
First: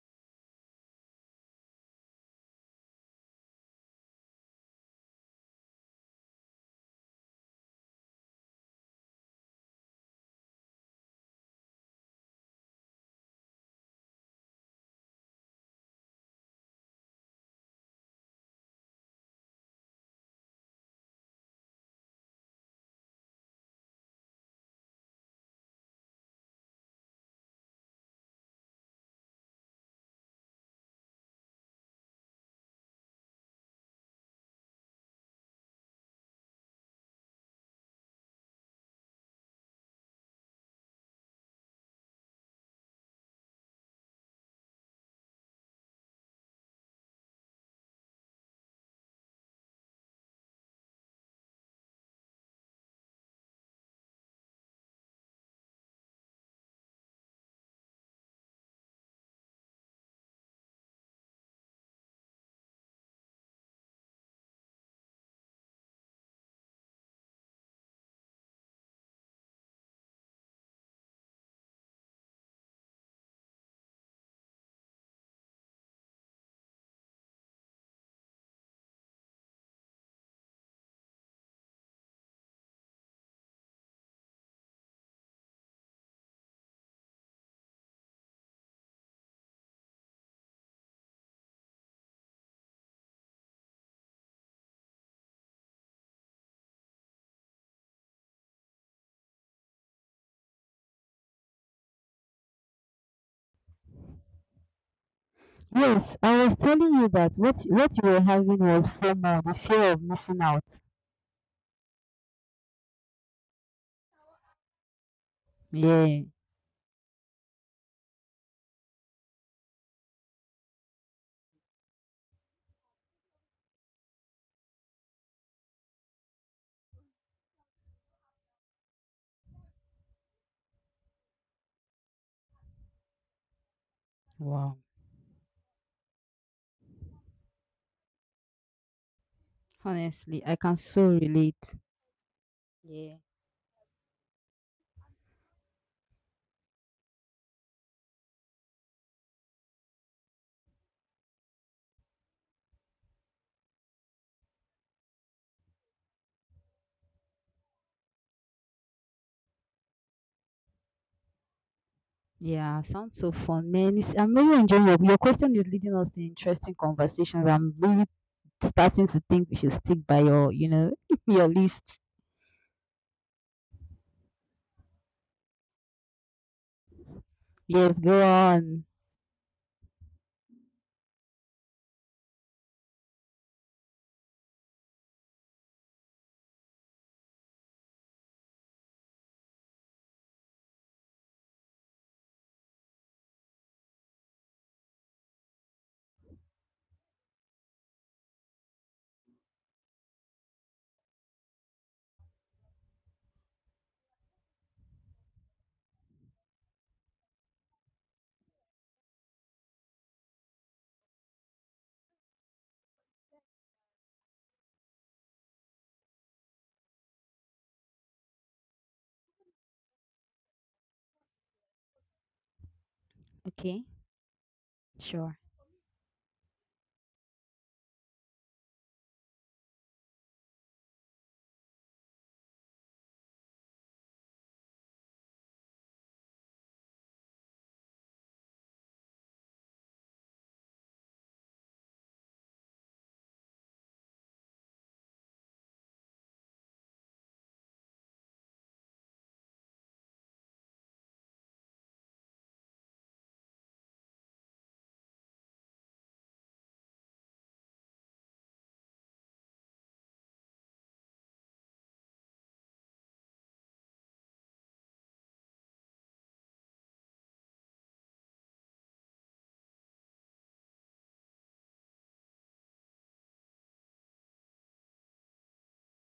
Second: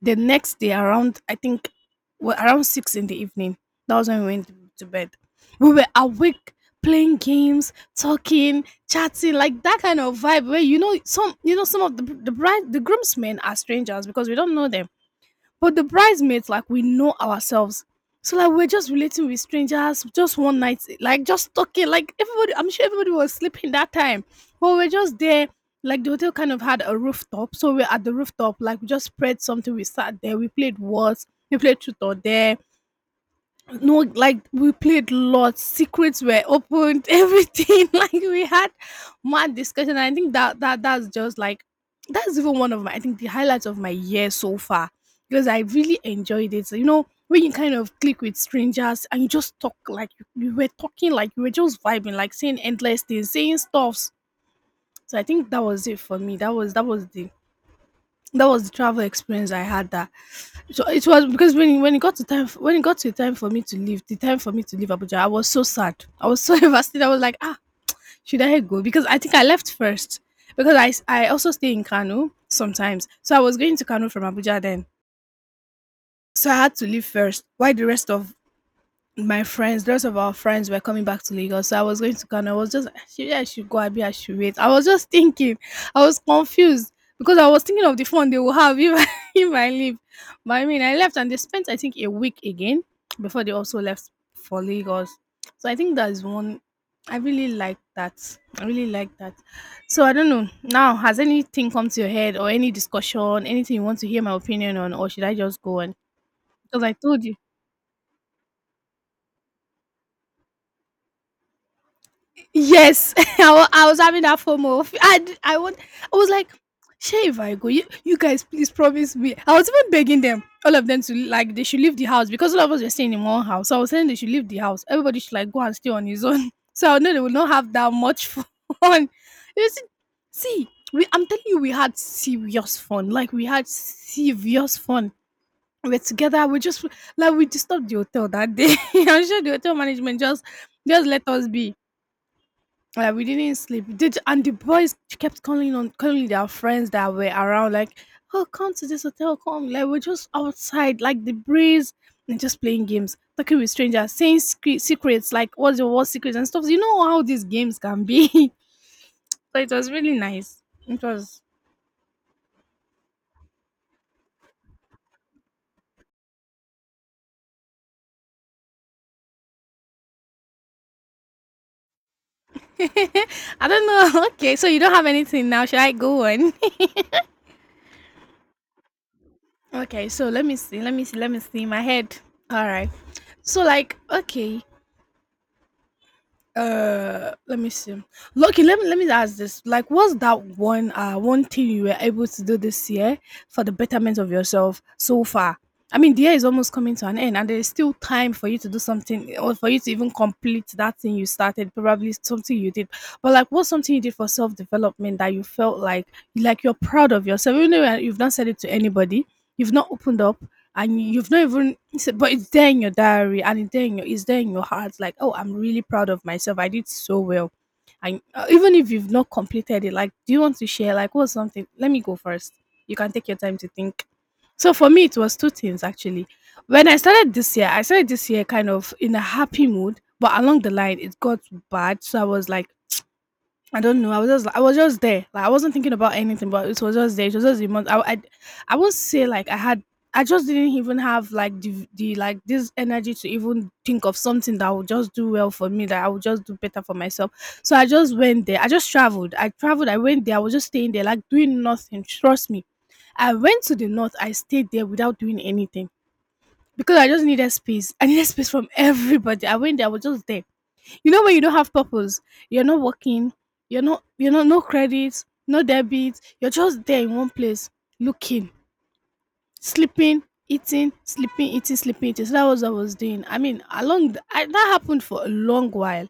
[SPEAKER 2] the next day around I think well, around six in the evening, that was when we went to bed. We were awake playing games, talking, chatting, like that kind of vibe where you know some of the bride the groomsmen are strangers because we don't know them but the bridesmaids, like we know ourselves. So like we're just relating with strangers, just one night, like just talking. Like everybody, I'm sure everybody was sleeping that time, but we're just there. Like the hotel kind of had a rooftop, so we're at the rooftop. Like we just spread something. We sat there. We played words. We played truth or dare. No, like we played lots. Secrets were opened, [laughs] everything. Like we had mad discussion. I think that's just like that's even one of my I think the highlights of my year so far because I really enjoyed it. So, you know, when you kind of click with strangers and you just talk like you were talking like you were just vibing, like saying endless things, saying stuffs. So I think that was it for me. That was the travel experience I had that, so it was because when it got to when it got to time for me to leave, the time for me to leave Abuja, I was so sad. I was so [laughs] devastated. I was like, ah, should I go? Because I think I left first because I also stay in Kano sometimes. So I was going to Kano from Abuja then. So I had to leave first. Why the rest of my friends, lots of our friends were coming back to Lagos. So I was going to Kano. I was just, should yeah, I should go, Abi, I should wait. I was just thinking. I was confused because I was thinking of the fun they will have if I, [laughs] if I leave. But I mean, I left and they spent, I think, a week again before they also left for Lagos. So I think that's one. I really like that. I really like that. So I don't know. Now, has anything come to your head or any discussion, anything you want to hear my opinion on, or should I just go on?
[SPEAKER 1] Yes, I was
[SPEAKER 2] Because I
[SPEAKER 1] telling you
[SPEAKER 2] told you.
[SPEAKER 1] that what you were having was FOMO, the fear of missing out.
[SPEAKER 2] Yes, [laughs] I was having that FOMO. [laughs] I want. I
[SPEAKER 1] Yeah.
[SPEAKER 2] was like, "Sure, if I go, you guys please promise me." I was even begging them, all of them, to like they should leave the house because all of us were staying in one house. So I was saying they should leave the house. Everybody should like go and stay on his own. [laughs] So I know they will not have that much [laughs] fun. You see, see, we, I'm telling you, we had serious fun. Like we had serious
[SPEAKER 1] Wow.
[SPEAKER 2] fun. We were together. We just like we disturbed the hotel that day. [laughs] I'm sure the hotel management
[SPEAKER 1] Honestly, I can
[SPEAKER 2] just
[SPEAKER 1] so
[SPEAKER 2] let us
[SPEAKER 1] relate.
[SPEAKER 2] be, yeah,
[SPEAKER 1] Yeah.
[SPEAKER 2] we didn't sleep. Did and the boys kept calling on calling their friends that were around, like, "Oh, come to this hotel, come!" Like we're just outside, like the breeze, and just playing games, talking with strangers, saying secrets, like what's your worst secrets and stuff. You know how these games can be. [laughs] So it was really nice. It was.
[SPEAKER 1] Yeah, sounds so fun, man. I'm really enjoying your question is leading us to interesting conversations. I'm really starting to think we should stick by your, [laughs] your list.
[SPEAKER 2] [laughs] I don't know. [laughs] Okay, so you don't have anything now. Should I go on?
[SPEAKER 1] Yes, go on.
[SPEAKER 2] [laughs] Okay, so let me see. Let me see. Let me see. My head. All right. So like, okay. Let me see. Lucky, let me ask this. Like, what's that one one thing you were able to do this year for the betterment of yourself so far? I mean, the year is almost coming to an end, and there is still time for you to do something, or for you to even complete that thing you started. Probably something you did, but like, what's something you did for self development that you felt like you're proud of yourself, even though you've not said it to anybody, you've not opened up, and you've not even but it's there in your diary and it's there in your it's there in your heart like oh I'm really proud of myself I did so well and even if you've not completed it like do you want to share like what's something, let me go first, you can take your time to
[SPEAKER 1] Okay,
[SPEAKER 2] think. So for me it was
[SPEAKER 1] sure.
[SPEAKER 2] two things, actually. When I started this year, I started this year kind of in a happy mood, but along the line it got bad, so I was like I don't know. I was just there. Like I wasn't thinking about anything, but it was just there. It was just the month. I won't say like I had. I just didn't even have like the like this energy to even think of something that would just do well for me. That I would just do better for myself. So I just went there. I just traveled. I went there. I was just staying there, like doing nothing. Trust me. I went to the north. I stayed there without doing anything because I just needed space. I needed space from [laughs] everybody. I went there. I was just there. You know when you don't have purpose, you're not working, you're not no credit, no debit, you're just there in one place looking, sleeping, eating, sleeping, eating, sleeping, eating. So that was what I was doing. I mean, along the, I, that happened for a long while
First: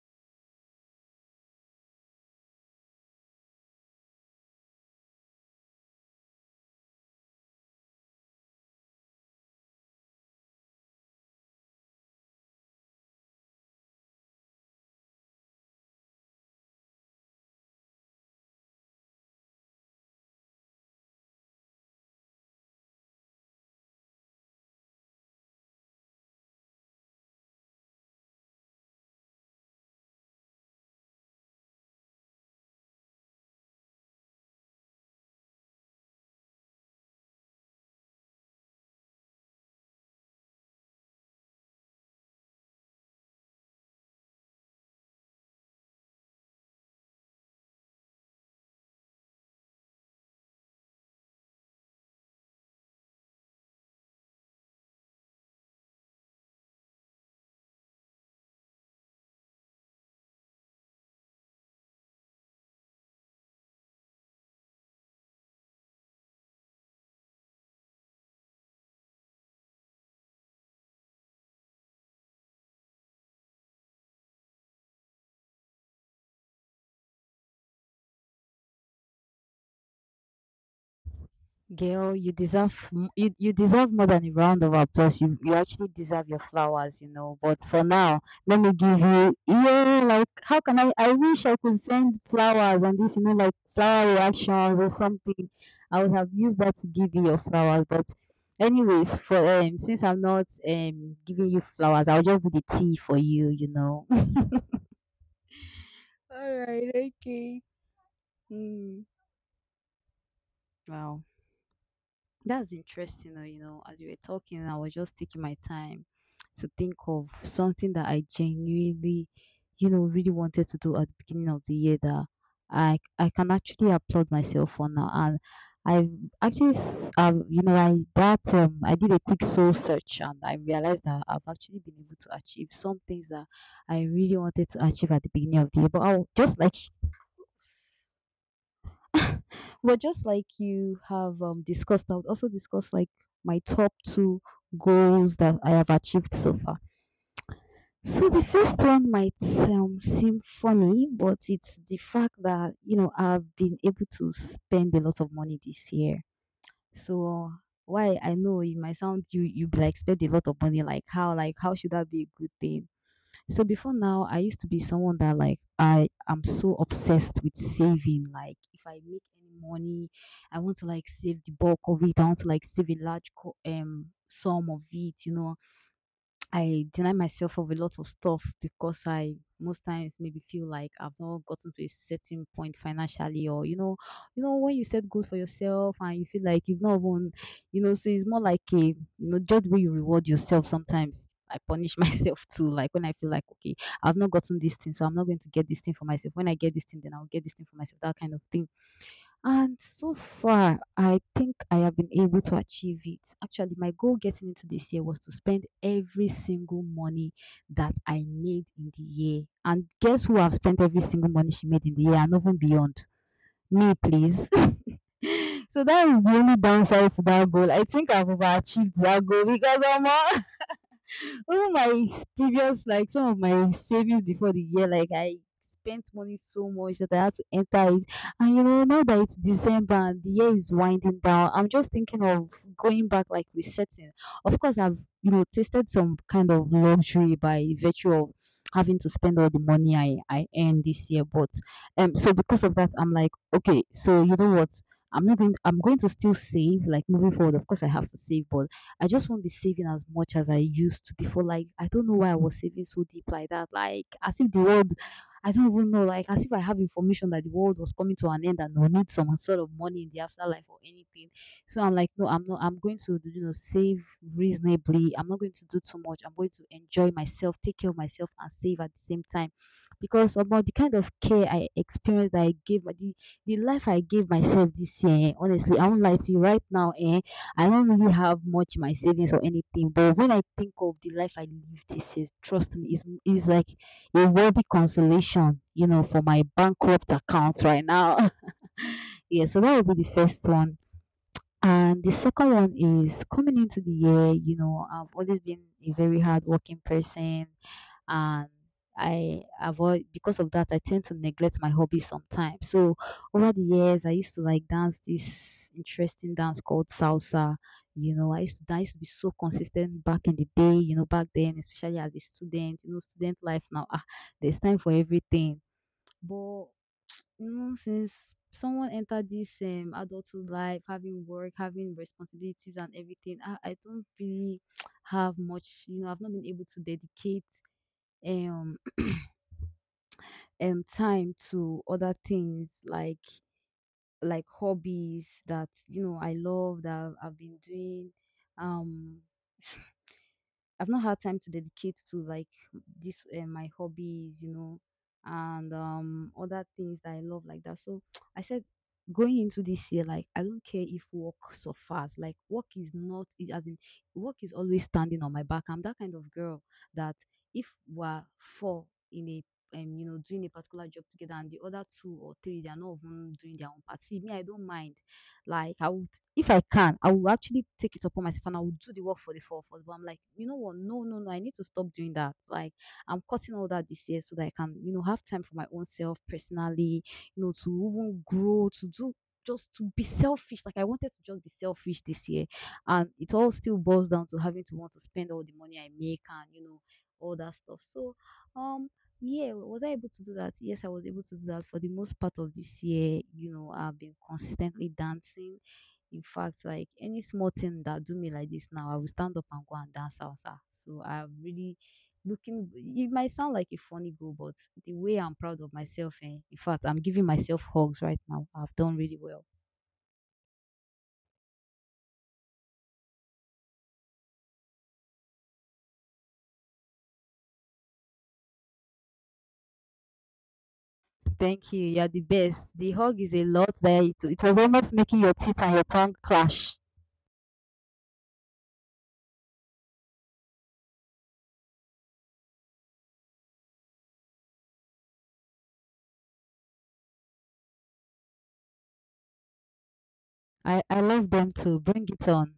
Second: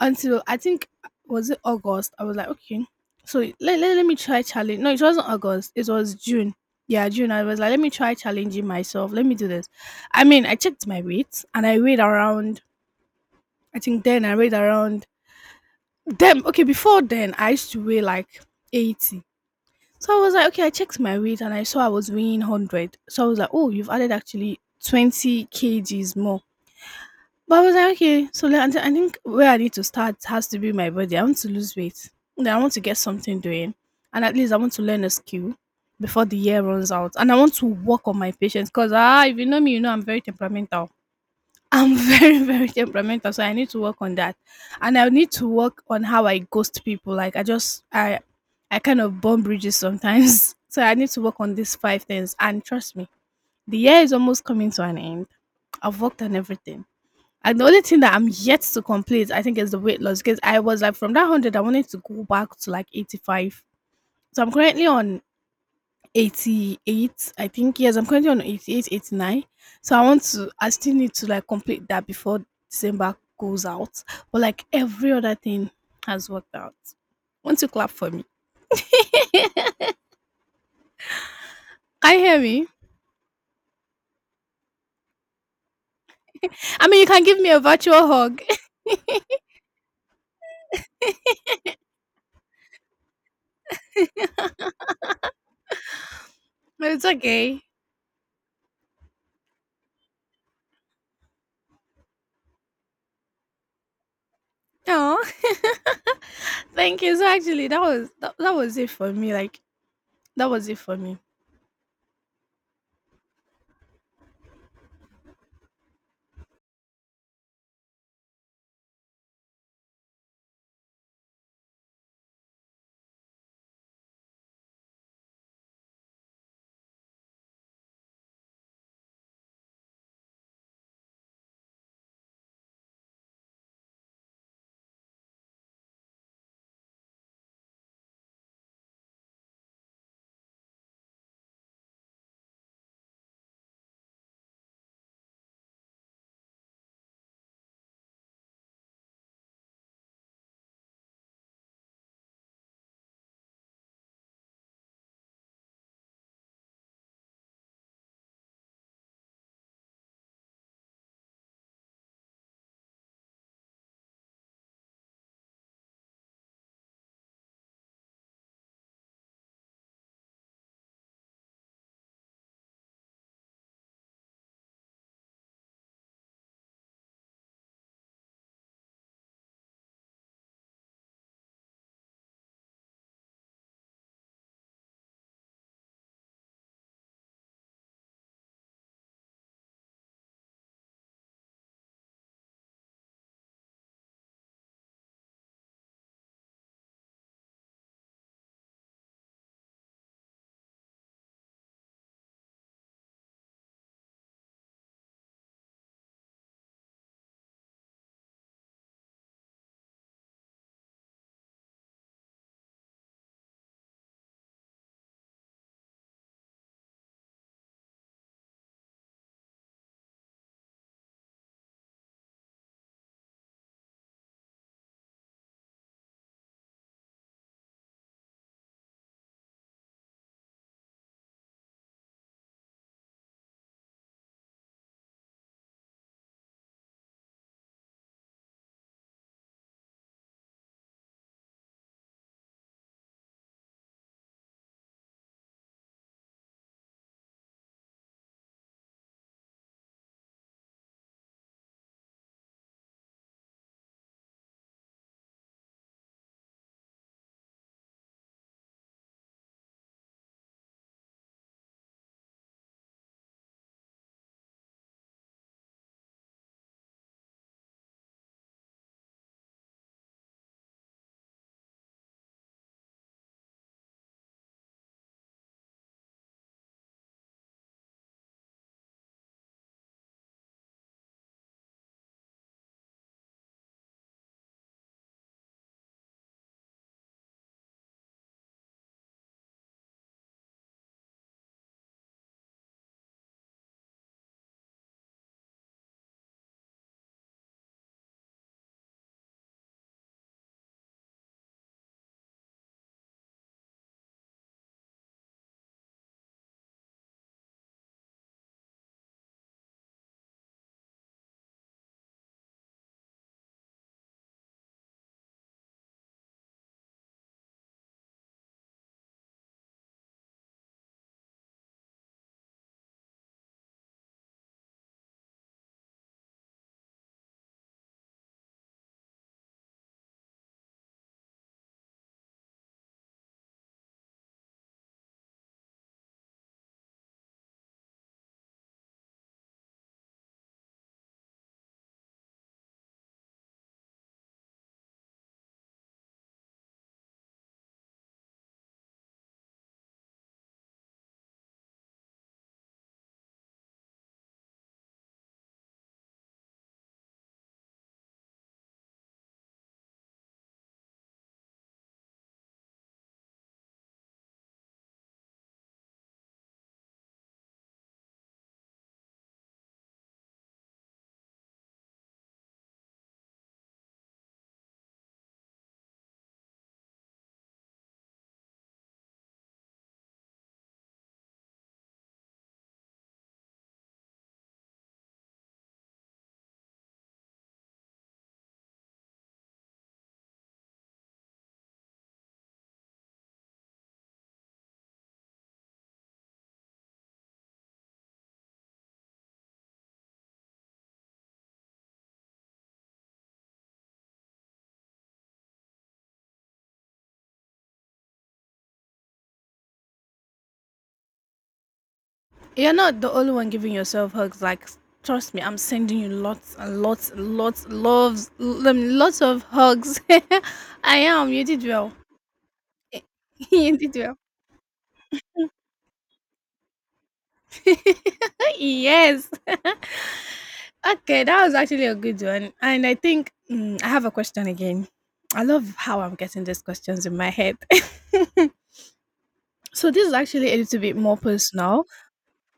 [SPEAKER 2] until I think, was it August? I was like, okay. So let me try challenge. No, it wasn't August. It was June. Yeah, June. I was like, let me try challenging myself. Let me do this. I mean, I checked my weight and I weighed around, I think then I weighed around them, okay, before then I used to weigh like 80. So I was like, okay, I checked my weight and I saw I was weighing 100. So I was like, oh, you've added actually 20 kgs more. But I was like, okay, so I think where I need to start has to be my body. I want to lose weight. Then I want to get something doing. And at least I want to learn a skill before the year runs out. And I want to work on my patience because, ah, if you know me, you know I'm very temperamental. I'm [laughs] very, very temperamental, so I need to work on that. And I need to work on how I ghost people. Like I just I kind of burn bridges sometimes. [laughs] So I need to work on these five things. And trust me, the year is almost coming to an end. I've worked on everything. And the only thing that I'm yet to complete, I think, is the weight loss. Because I was like, from that hundred, I wanted to go back to like 85. So I'm currently on 88, I think. Yes, I'm currently on 88, 89. So I still need to like complete that before December goes out. But like every other thing has worked out. Want not you clap for me?
[SPEAKER 1] Girl,
[SPEAKER 2] Can you
[SPEAKER 1] you
[SPEAKER 2] hear me?
[SPEAKER 1] deserve you deserve more than a round of applause. You actually deserve your
[SPEAKER 2] I mean
[SPEAKER 1] flowers,
[SPEAKER 2] you
[SPEAKER 1] you
[SPEAKER 2] can
[SPEAKER 1] know.
[SPEAKER 2] give me a
[SPEAKER 1] But for
[SPEAKER 2] virtual
[SPEAKER 1] now,
[SPEAKER 2] hug.
[SPEAKER 1] let me give you, yeah, like, how can I wish I could send flowers and this, like flower reactions or something. I would have used that
[SPEAKER 2] [laughs]
[SPEAKER 1] to
[SPEAKER 2] But it's
[SPEAKER 1] give you your
[SPEAKER 2] okay.
[SPEAKER 1] flowers. But anyways, for since I'm not giving you flowers, I'll just do the tea for you, you know. [laughs]
[SPEAKER 2] No.
[SPEAKER 1] All
[SPEAKER 2] [laughs]
[SPEAKER 1] right,
[SPEAKER 2] Thank you. So
[SPEAKER 1] okay.
[SPEAKER 2] actually that, that was it
[SPEAKER 1] Mm.
[SPEAKER 2] for me. Like that was it for me.
[SPEAKER 1] Wow. That's interesting, as you were talking, I was just taking my time to think of something that I genuinely, really wanted to do at the beginning of the year that I can actually applaud myself for now. And I actually, I did a quick soul search and I realized that I've actually been able to achieve some things that I really wanted to achieve at the beginning of the year. But I'll just like you. [laughs] Well, just like you have discussed, I would also discuss like my top two goals that I have achieved so far. So the first one might seem funny, but it's the fact that I've been able to spend a lot of money this year. So why I know it might sound, you be like, spend a lot of money, like how should that be a good thing? So before now, I used to be someone that like, I am so obsessed with saving. Like if I make any money, I want to, like, save the bulk of it. I want to, like, save a large sum of it. You know, I deny myself of a lot of stuff because I most times maybe feel like I've not gotten to a certain point financially, or when you set goals for yourself and you feel like you've not won, you know, so it's more like a, you know, judge where you reward yourself sometimes. I punish [laughs] myself too, like when I feel like, okay, I've not gotten this thing, so I'm not going to get this thing for myself. When I get this thing, then I'll get this thing for myself, that kind of thing. And so far, I think I have been able to achieve it. Actually, my goal getting into this year was to spend every single money that I made in the year. And guess who have spent every single money she made in the year and even beyond? Me, please. [laughs] So that is the only downside to that goal. I think I've overachieved that goal because I'm all, even my previous, like some of my savings before the year, like I spent money so much that I had to enter it. And you know, now that it's December and the year is winding down, I'm just thinking of going back, like resetting. Of course, I've, you know, tasted some kind of luxury by virtue of having to spend all the money I earned this year, but so because of that, I'm like, okay, so you know what? I'm not going. I'm going to still save, like moving forward. Of course, I have to save, but I just won't be saving as much as I used to before. Like, I don't know why I was saving so deep like that. Like, as if the world, I don't even know, like, as if I have information that the world was coming to an end and we need some sort of money in the afterlife or anything. So I'm like, no, I'm not, I'm going to, you know, save reasonably. I'm not going to do too much. I'm going to enjoy myself, take care of myself, and save at the same time. Because about the kind of care I experienced, that I gave, the life I gave myself this year, eh, honestly, I won't lie to you right now, eh? I don't really have much in my savings or anything, but when I think of the life I lived, it's a, trust me, it's like a worthy consolation, you know, for my bankrupt account right now. [laughs] Yeah, so that will be the first one. And the second one is coming into the year, you know, I've always been a very hardworking person, and I avoid, because of that I tend to neglect my hobby sometimes. So over the years I used to like dance this interesting dance called salsa. You know, I used to be so consistent back in the day, you know, back then, especially as a student, you know, student life now, ah, there's time for everything. But since someone entered this adulthood life, having work, having responsibilities and everything, I don't really [tsk] have much, you know, I've not been able to dedicate um [clears throat] time to other things like hobbies that you know I love that I've been doing um [laughs] I've not had time to dedicate to like this my hobbies, you know, and other things that I love like that. So [tsk] I said going into this year, like I don't care if work suffers. Like work is not is as in work is always standing on my back. I'm that kind of girl that if we're four in a, you know, doing a particular job together and the other two or three, they are not even doing their own part. See me, I don't mind. Like I will, if I can, I will actually take it upon myself and I will do the work for the four of us. But I'm like, you know what? No, no, no. I need to stop doing that. Like, I'm cutting all that this year so that I can, you know, have time for my own self personally, you know, to even grow, to do, just to be selfish. Like, I wanted to just be selfish this year. And it all still boils down to having to want to spend all the money I make and, you know, all that stuff. So, um, yeah, was I able to do that? Yes, I was able to do that for the most part of this year. You know, I've been consistently dancing. In fact, like any small thing that do me like this now, I will stand up and go and dance outside. So I'm really looking. It might sound like a funny goal, but the way I'm proud of myself, eh, in fact, I'm giving myself hugs right now. I've done really well.
[SPEAKER 2] You're not the only one giving yourself hugs. Like, trust me, I'm sending you lots and lots, and lots, loves, lots of hugs. [laughs] I am. You did
[SPEAKER 1] Thank you.
[SPEAKER 2] well.
[SPEAKER 1] You're the best. The hug is a
[SPEAKER 2] [laughs]
[SPEAKER 1] lot
[SPEAKER 2] You did
[SPEAKER 1] there.
[SPEAKER 2] well.
[SPEAKER 1] It was almost making your teeth and your tongue clash.
[SPEAKER 2] [laughs] Yes. [laughs] Okay, that was actually a good one. And I think, mm, I have a question again. I love how I'm getting these questions in my head. [laughs] So this is actually a little
[SPEAKER 1] I,
[SPEAKER 2] bit
[SPEAKER 1] I
[SPEAKER 2] more
[SPEAKER 1] love them too.
[SPEAKER 2] personal.
[SPEAKER 1] Bring it on.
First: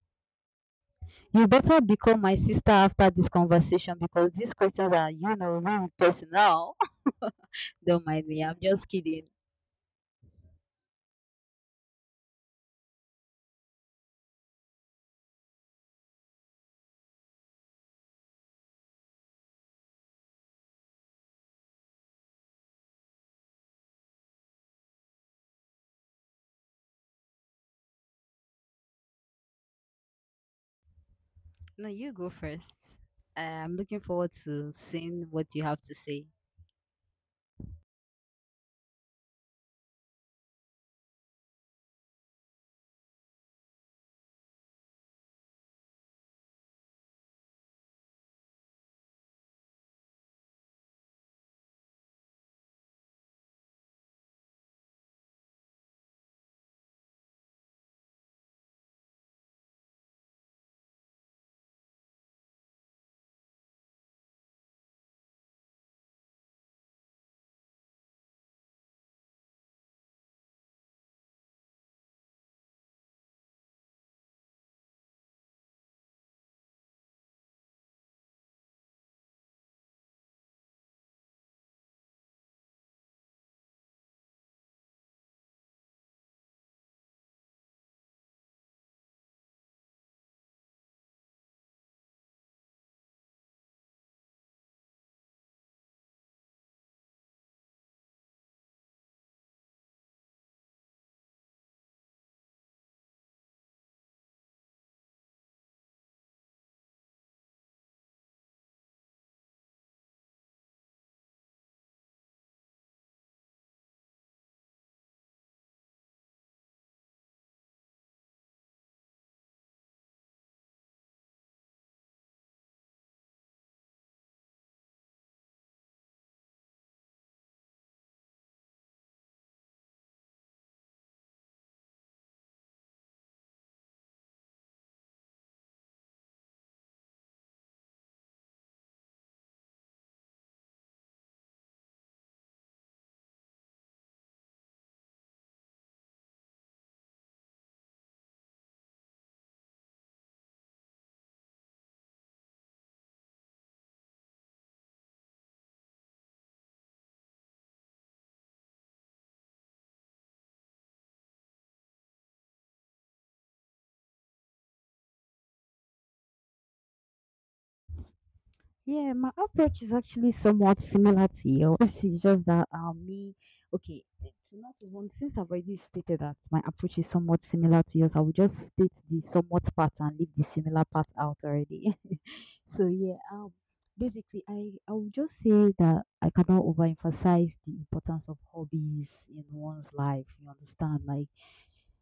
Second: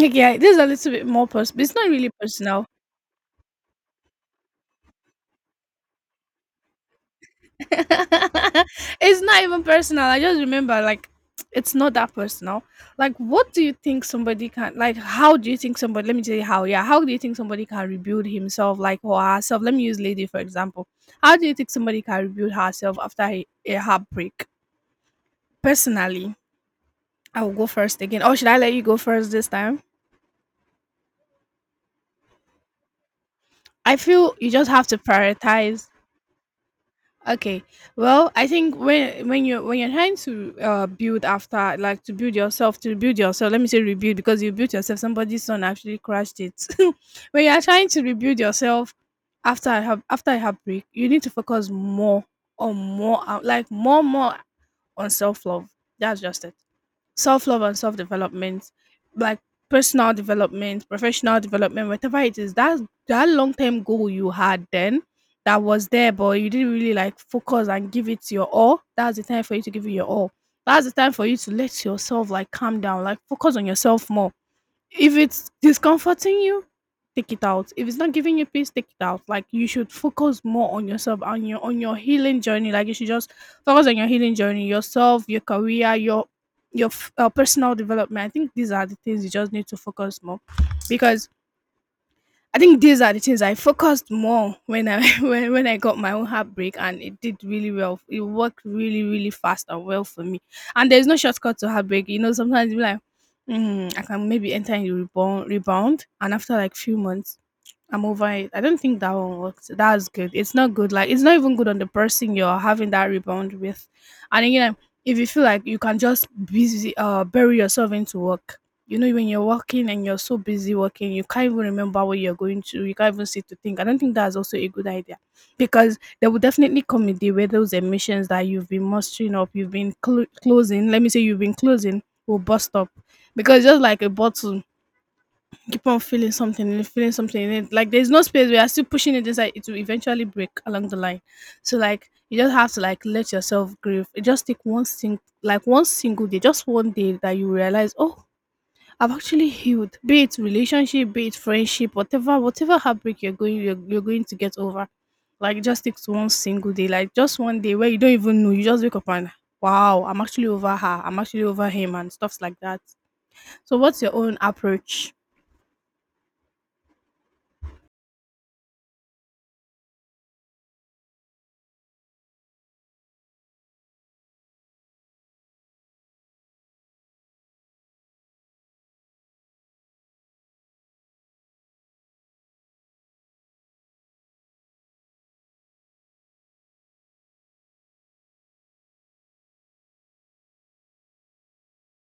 [SPEAKER 2] Okay, this is a little bit more
[SPEAKER 1] You
[SPEAKER 2] personal. It's
[SPEAKER 1] better
[SPEAKER 2] not really
[SPEAKER 1] become my
[SPEAKER 2] personal.
[SPEAKER 1] sister after this conversation because these questions are, you know, really personal.
[SPEAKER 2] [laughs]
[SPEAKER 1] [laughs] Don't mind me. I'm just
[SPEAKER 2] It's
[SPEAKER 1] kidding.
[SPEAKER 2] not even personal. I just remember, like, it's not that personal. Like, what do you think somebody can, like, how do you think somebody, let me tell you how, yeah, how do you think somebody can rebuild himself, like, or herself? Let me use lady, for example. How do you think somebody can rebuild herself after a heartbreak? Personally, I will go first again. Or should I let you go first this time?
[SPEAKER 1] No, you go first. I'm
[SPEAKER 2] I
[SPEAKER 1] looking forward
[SPEAKER 2] feel you just
[SPEAKER 1] to
[SPEAKER 2] have to
[SPEAKER 1] seeing what you have
[SPEAKER 2] prioritize.
[SPEAKER 1] to say.
[SPEAKER 2] Okay. Well, I think when when you're trying to build, after like to build yourself, to build yourself, let me say rebuild because you built yourself. Somebody's son actually crashed it. [laughs] When you are trying to rebuild yourself after I have after a heartbreak, you need to focus more on more like more on self love. That's just it, self love and self development, like personal development, professional development, whatever it is, that that long term goal you had then that was there, but you didn't really like focus and give it your all. That's the time for you to give it your all. That's the time for you to let yourself like calm down, like focus on yourself more. If it's discomforting you, take it out. If it's not giving you peace, take it out. Like you should focus more on yourself and your on your healing journey. Like you should just focus on your healing journey, yourself, your career, your personal development. I think these are the things you just need to focus more because I think these are the things I focused more when I [laughs] when I got my own heartbreak and it did really well. It worked really, really fast and well for me. And there's no shortcut to heartbreak. You know, sometimes you be like, mm, I can maybe enter in rebound, and after like few months I'm over it. I don't think that one worked. That's good. It's not good. Like it's not even good on the person you're having that rebound with. And again, if you feel like you can just busy bury yourself into work. You know, when you're working and you're so busy working, you can't even remember what you're going to. You can't even sit to think. I don't think that's also a good idea because there will definitely come a day where those emissions that you've been mustering up, you've been closing, let me say you've been closing, will bust up because just like a bottle, keep on feeling something and feeling something in it. Like there's no space. We are still pushing it inside. It will eventually break along the line. So like you just have to like let yourself grieve. It just take one thing, like one single day, just one day that you realize, oh, I've actually healed. Be it relationship, be it friendship, whatever, whatever heartbreak you're going, you're going to get over. Like it just takes one single day, like just one day where you don't even know. You just wake up and wow, I'm actually over her. I'm actually over him and stuffs like that. So what's your own approach?
[SPEAKER 1] Yeah, my approach is actually somewhat similar to yours. [laughs] It's just that me, okay, eh, to not even, since I've already stated that my approach is somewhat similar to yours, I will just state the somewhat part and leave the similar part out already. [laughs] So yeah, basically, I would just say that I cannot overemphasize the importance of hobbies in one's life. You understand? Like,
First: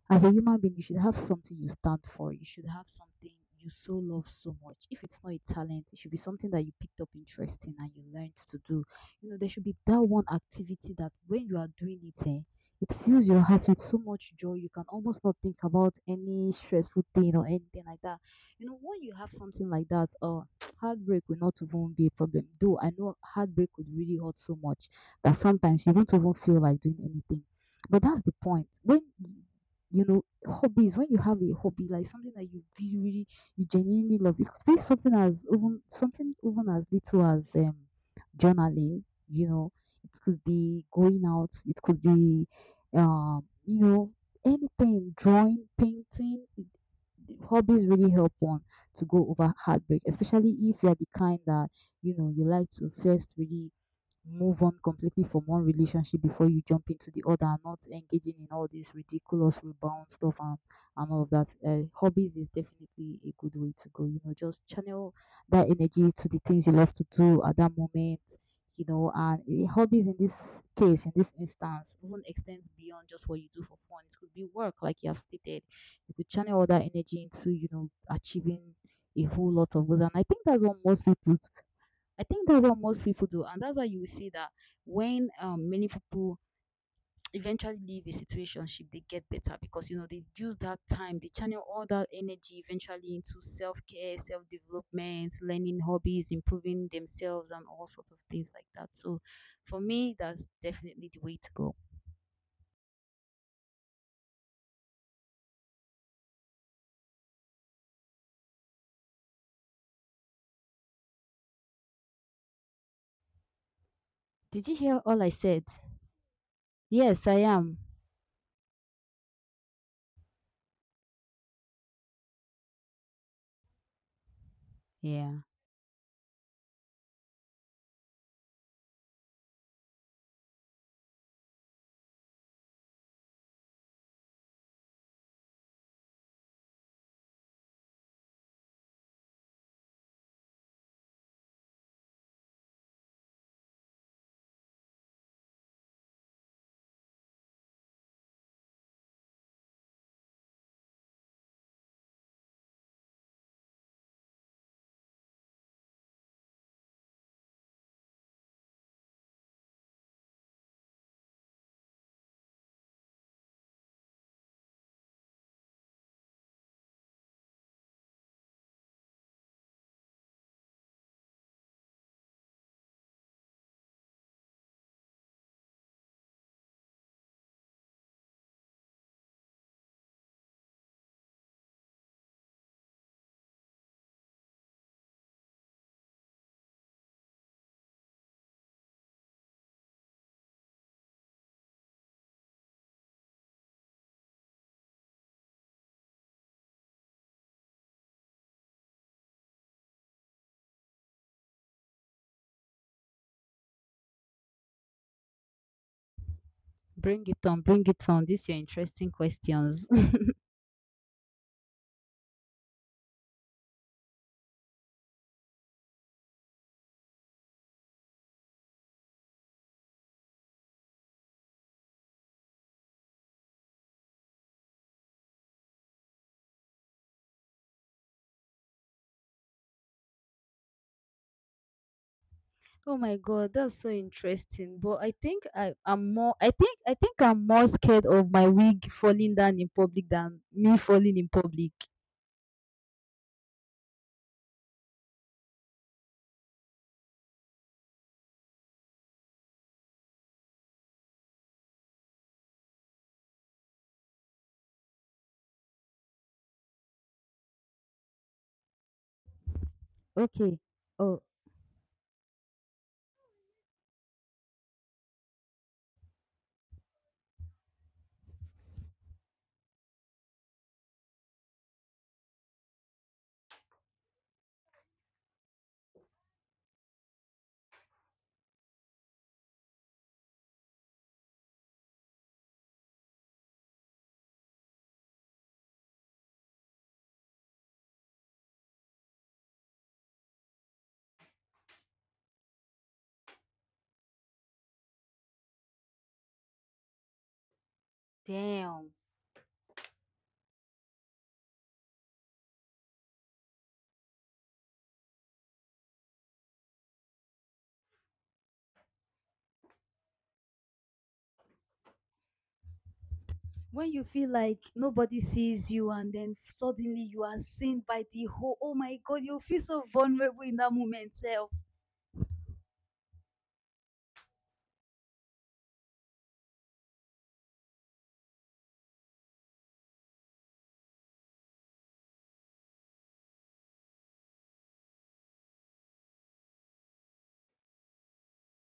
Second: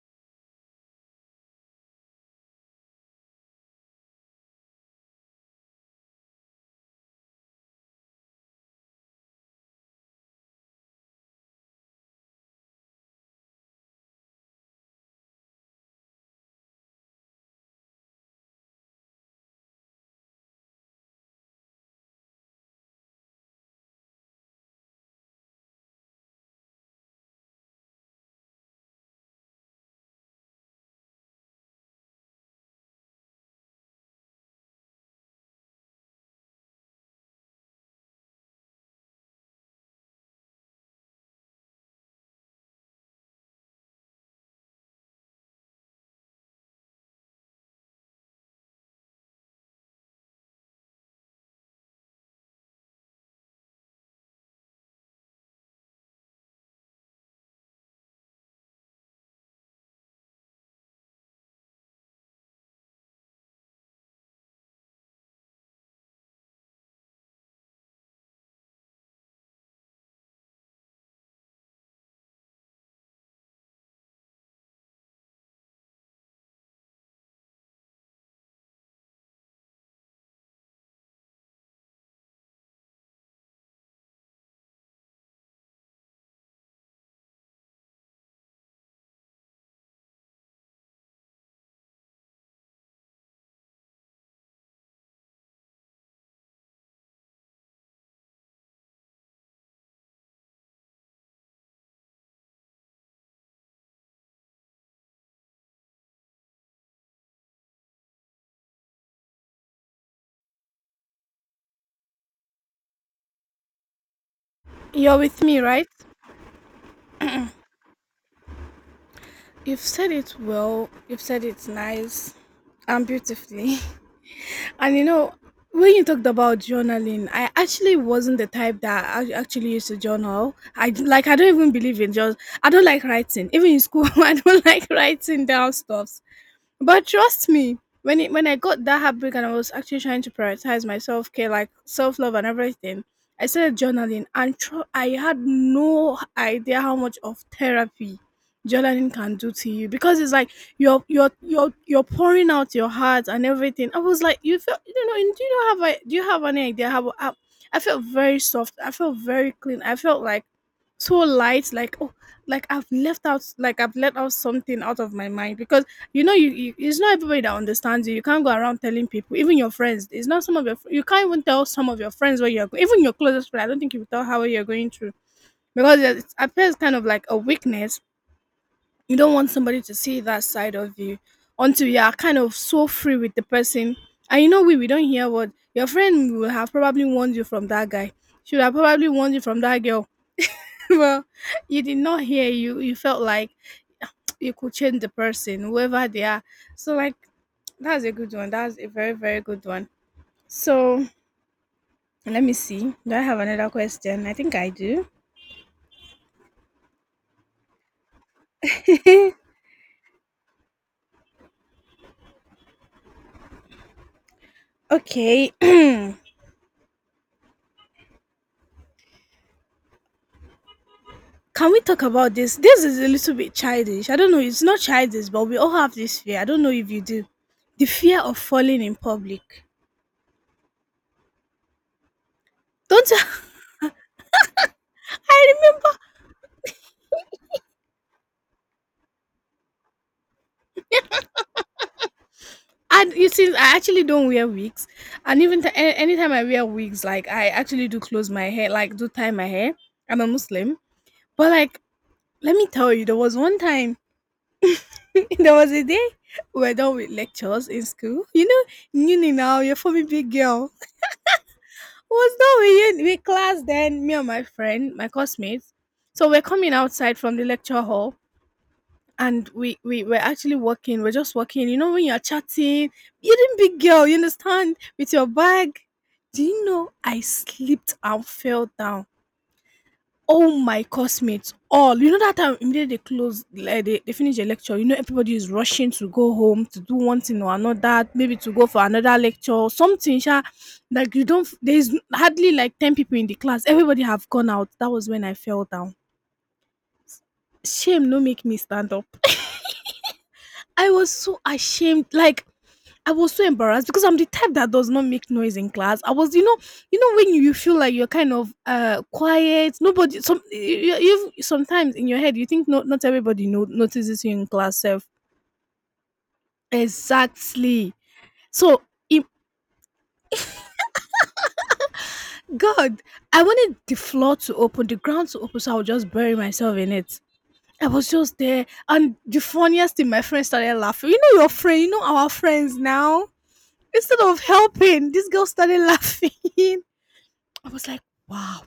[SPEAKER 1] as a human being, you should have something you stand for. You should have something you so love so much. If it's not a talent, it should be something that you picked up interest in and you learned to do. You know, there should be that one activity that when you are doing it, eh, it fills your heart with so much joy. You can almost not think about any stressful thing or anything like that. You know, when you have something like that, heartbreak will not even be a problem. Though I know heartbreak would really hurt so much that sometimes you don't even feel like doing anything. But that's the point. When you know hobbies, when you have a hobby, like something that you really, really, you genuinely love, it could be something as, even something even as little as journaling. You know, it could be going out. It could be, you know, anything, drawing, painting, hobbies really help one to go over heartbreak, especially if you're the kind that, you know, you like to first really move on completely from one relationship before you jump into the other, and not engaging in all this ridiculous rebound stuff and all of that. Hobbies is definitely a good way to go. You know, just channel that energy to the things you love to do at that moment. You know, and eh, hobbies, in this case, in this instance, even extends beyond just what you do for fun. It could be work, like you have stated, you could channel all that energy into, you know, achieving a whole lot of goals. And I think that's what most people, do. And that's why you will see that when, many people eventually leave a situation, they get better because, you know, they use that time, they channel all that energy eventually into self care, self development, learning hobbies, improving themselves, and all sorts of things like that. So for me, that's definitely the way to go. Did you hear
[SPEAKER 2] You're
[SPEAKER 1] all I
[SPEAKER 2] with me,
[SPEAKER 1] said?
[SPEAKER 2] right?
[SPEAKER 1] Yes, I am.
[SPEAKER 2] You've said it well, you've said it nice and beautifully. [laughs] And you
[SPEAKER 1] Yeah.
[SPEAKER 2] know, when you talked about journaling, I actually wasn't the type that I actually used to journal. I don't even believe in just, I don't like writing. Even in school, [laughs] I don't like writing down stuff. But trust me, when I got that heartbreak and I was actually trying to prioritize my self care, like self love and everything, I started journaling, and I had no idea how much of therapy journaling can do to you because it's like you're pouring out your heart and everything. I was like, you feel you don't know, do you not have a, do you have any idea how I felt very soft. I felt very clean. I felt like so light, like, oh, like I've left out like I've let out something out of my mind because you know you, it's not everybody that understands you. You can't go around telling people, even your friends. It's not some of your you can't even tell some of your friends what you're going, even your closest friend, I don't think you will tell how you're going through, because it appears kind of like a weakness. You don't want somebody to see that side of you until you are kind of so free with the person. And you know, we don't hear what your friend will have probably warned you, from that guy, should have probably warned you from that girl. [laughs] Well, you did not hear. You. You felt like [tsk] you could change the person, whoever they are. So like [tsk] that's a good one. That's a very, very good one. So let me see. Do I have another question? I think I do.
[SPEAKER 1] Bring it on, bring it on. These are interesting
[SPEAKER 2] [laughs]
[SPEAKER 1] questions. [laughs]
[SPEAKER 2] Okay. [clears throat] Can we talk about this? This is a little bit childish. I don't know. It's not childish, but we all have this fear. I don't know if you do. The fear of falling in public.
[SPEAKER 1] Oh
[SPEAKER 2] Don't
[SPEAKER 1] my
[SPEAKER 2] you?
[SPEAKER 1] god, that's so interesting. But I
[SPEAKER 2] [laughs]
[SPEAKER 1] think
[SPEAKER 2] I
[SPEAKER 1] I,
[SPEAKER 2] remember.
[SPEAKER 1] I'm more, I think I'm more scared of my wig falling down in public than me falling in public.
[SPEAKER 2] And you see, I actually don't wear wigs, and even anytime I wear wigs, like I actually do close my hair, like do tie my hair. I'm a Muslim, but like let me tell you, there was one time, [laughs] there was a day we're done with lectures in school. You know, uni, now you're for me big
[SPEAKER 1] Okay.
[SPEAKER 2] girl.
[SPEAKER 1] Oh,
[SPEAKER 2] [laughs] We was done with with class then. Me and my friend, my classmates, so we're coming outside from the lecture hall. And we were actually walking we're just walking you know, when you're chatting, you didn't, big girl, you understand, with your bag, do you know I slipped and fell down? All my classmates, all, you know, that time immediately they close, like they finish the lecture, you know, everybody is rushing to go home to do one thing or another, maybe to go for another lecture or something sha. Like you don't, there's hardly like 10 people in the class, everybody have gone out, that was when I fell down. Shame no make me
[SPEAKER 1] damn.
[SPEAKER 2] stand up. I was so ashamed. Like, I was so embarrassed because I'm the type that does not make noise in class. I was, you know when you feel like you're kind of quiet. Nobody. Some you, you sometimes in your head you think not everybody no,
[SPEAKER 1] When you
[SPEAKER 2] notices you
[SPEAKER 1] feel
[SPEAKER 2] in
[SPEAKER 1] like
[SPEAKER 2] class. Self
[SPEAKER 1] nobody sees you and then suddenly you are seen
[SPEAKER 2] exactly.
[SPEAKER 1] by the whole, oh
[SPEAKER 2] So.
[SPEAKER 1] my God,
[SPEAKER 2] im-
[SPEAKER 1] you feel so vulnerable in that moment. Self.
[SPEAKER 2] God, I wanted the floor to open, the ground to open, so I would just bury myself in it. I was just there, and the funniest thing, my friend started laughing. You know, your friend, you know, our friends now, instead of helping, this girl started laughing. [laughs] I was like, wow.